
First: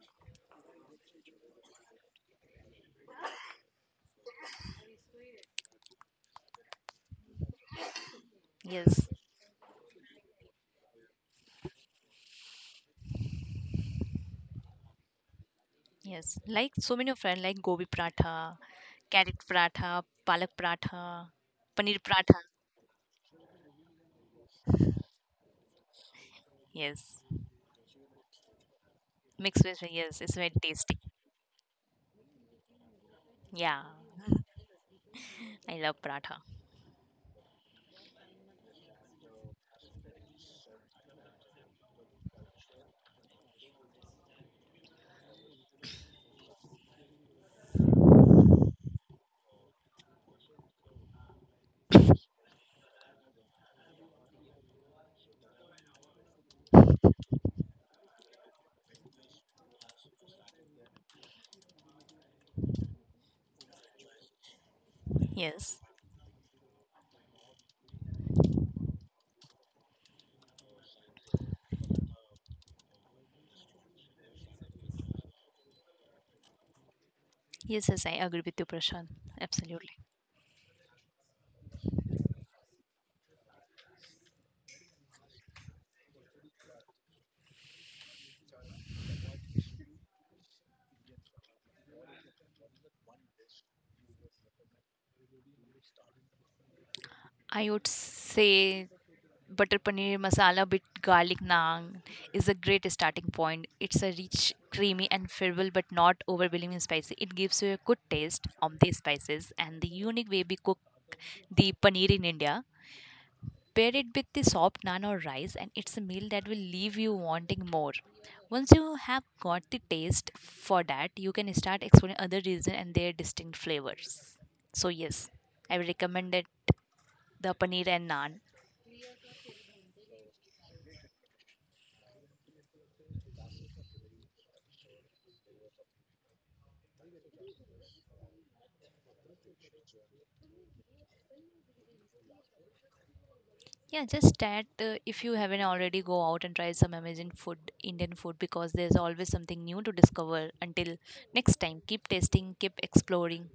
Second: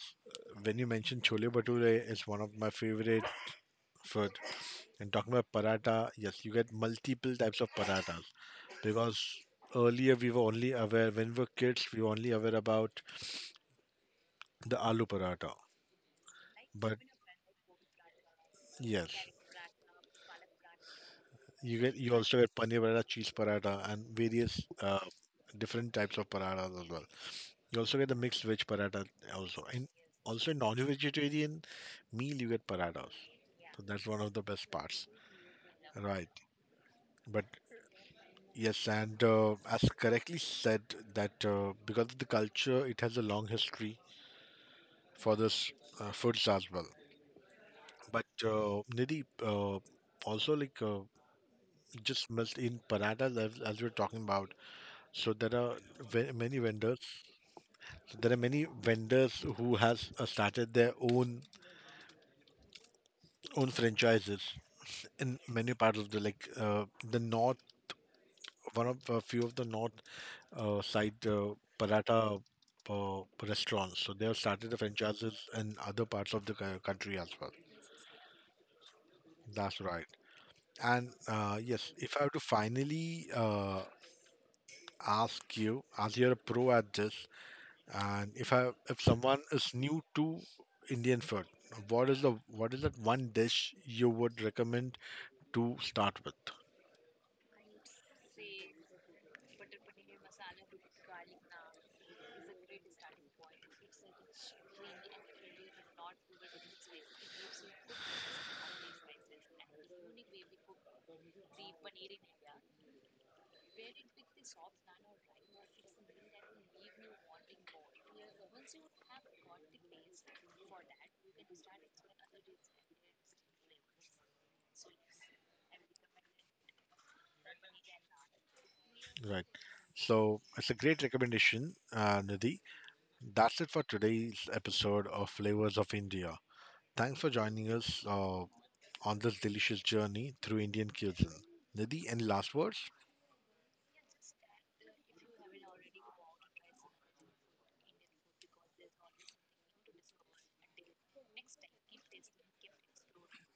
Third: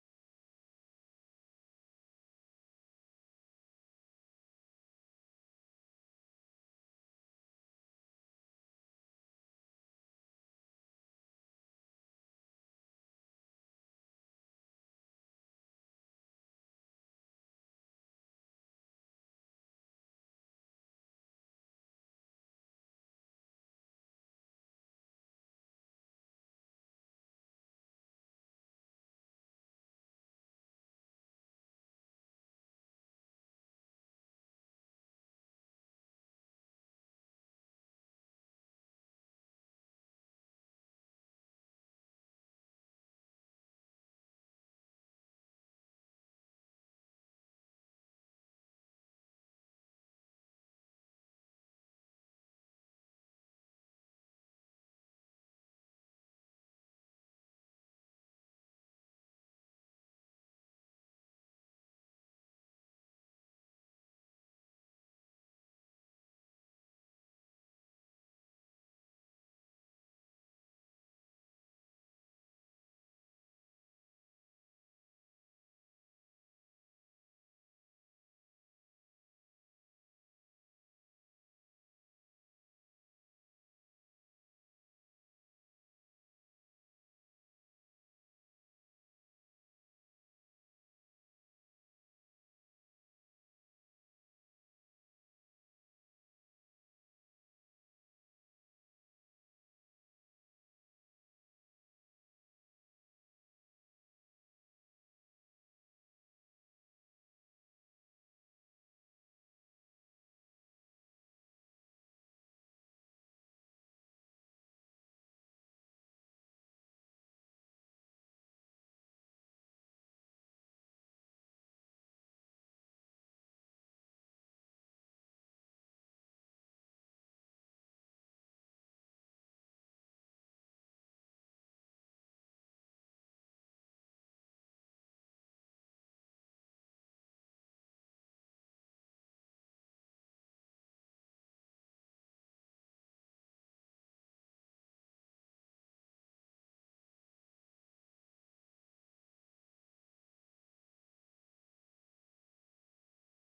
Speaker 2: when you mentioned chole bhature, it's one of my favorite food. And talking about paratha, yes, you get multiple types of parathas
Speaker 3: Yes.
Speaker 2: because earlier we were only aware when we were kids we were only aware about the aloo paratha.
Speaker 3: Yes. Like so
Speaker 2: But
Speaker 3: many of friends like gobi pratha,
Speaker 2: yes,
Speaker 3: carrot pratha, palak pratha,
Speaker 2: you get
Speaker 3: paneer
Speaker 2: you
Speaker 3: pratha.
Speaker 2: also get paneer paratha, cheese paratha, and various uh, different types of parathas as well.
Speaker 3: Yes.
Speaker 2: You also get the mixed veg paratha
Speaker 3: Mixed
Speaker 2: also,
Speaker 3: with
Speaker 2: and
Speaker 3: yes, it's
Speaker 2: also
Speaker 3: very
Speaker 2: in
Speaker 3: tasty.
Speaker 2: non-vegetarian meal you get parathas. So
Speaker 3: Yeah.
Speaker 2: that's one of the best parts,
Speaker 3: I love
Speaker 2: right?
Speaker 3: pratha.
Speaker 2: But yes, and uh, as correctly said, that uh, because of the culture, it has a long history for this uh, foods as well. So, Nidhi, uh, also like uh, you just missed in paradas as, as we're talking about. So there are ve- many vendors. There are many vendors who has uh, started their own own franchises in many
Speaker 3: Yes.
Speaker 2: parts of the like uh, the north. One of a few of the north uh, side uh, paratha uh, restaurants. So they have started the franchises in other parts of the co- country as well.
Speaker 3: Yes, yes, I agree with you, Prashant.
Speaker 2: That's
Speaker 3: Absolutely.
Speaker 2: right. And uh, yes, if I have to finally uh, ask you, as you're a pro at this, and if I if someone is new to Indian food, what is the what is that one dish you would recommend to start with?
Speaker 3: I would say butter paneer masala with garlic naan is a great starting point. It's a rich, creamy, and flavorful but not overwhelmingly spicy. It gives you a good taste of these spices and the unique way we cook the paneer in India. Pair it with the soft naan or rice, and it's a meal that will leave you wanting more. Once you have got the taste for that, you can start exploring other regions and their distinct flavors. So yes, I will recommend it, the paneer and naan.
Speaker 2: Right. So it's a great recommendation, uh, Nidhi. That's it for today's episode of Flavors of India. Thanks for joining us uh, on this delicious journey through Indian cuisine. Nidhi, any last words?
Speaker 3: Yeah, just that uh, if you haven't already, go out and try some amazing food, Indian food, because there's always something new to discover. Until next time, keep tasting, keep exploring.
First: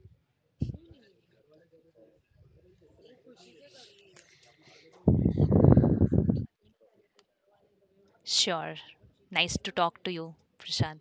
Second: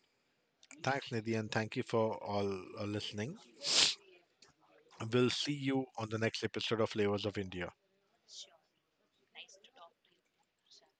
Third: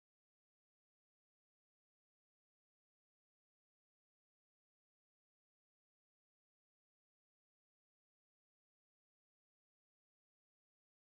Speaker 2: Thanks, Nidhi, and thank you for all uh, listening. We'll see you on the next episode of Flavors of India.
Speaker 3: Sure. Nice to talk to you, Prashant.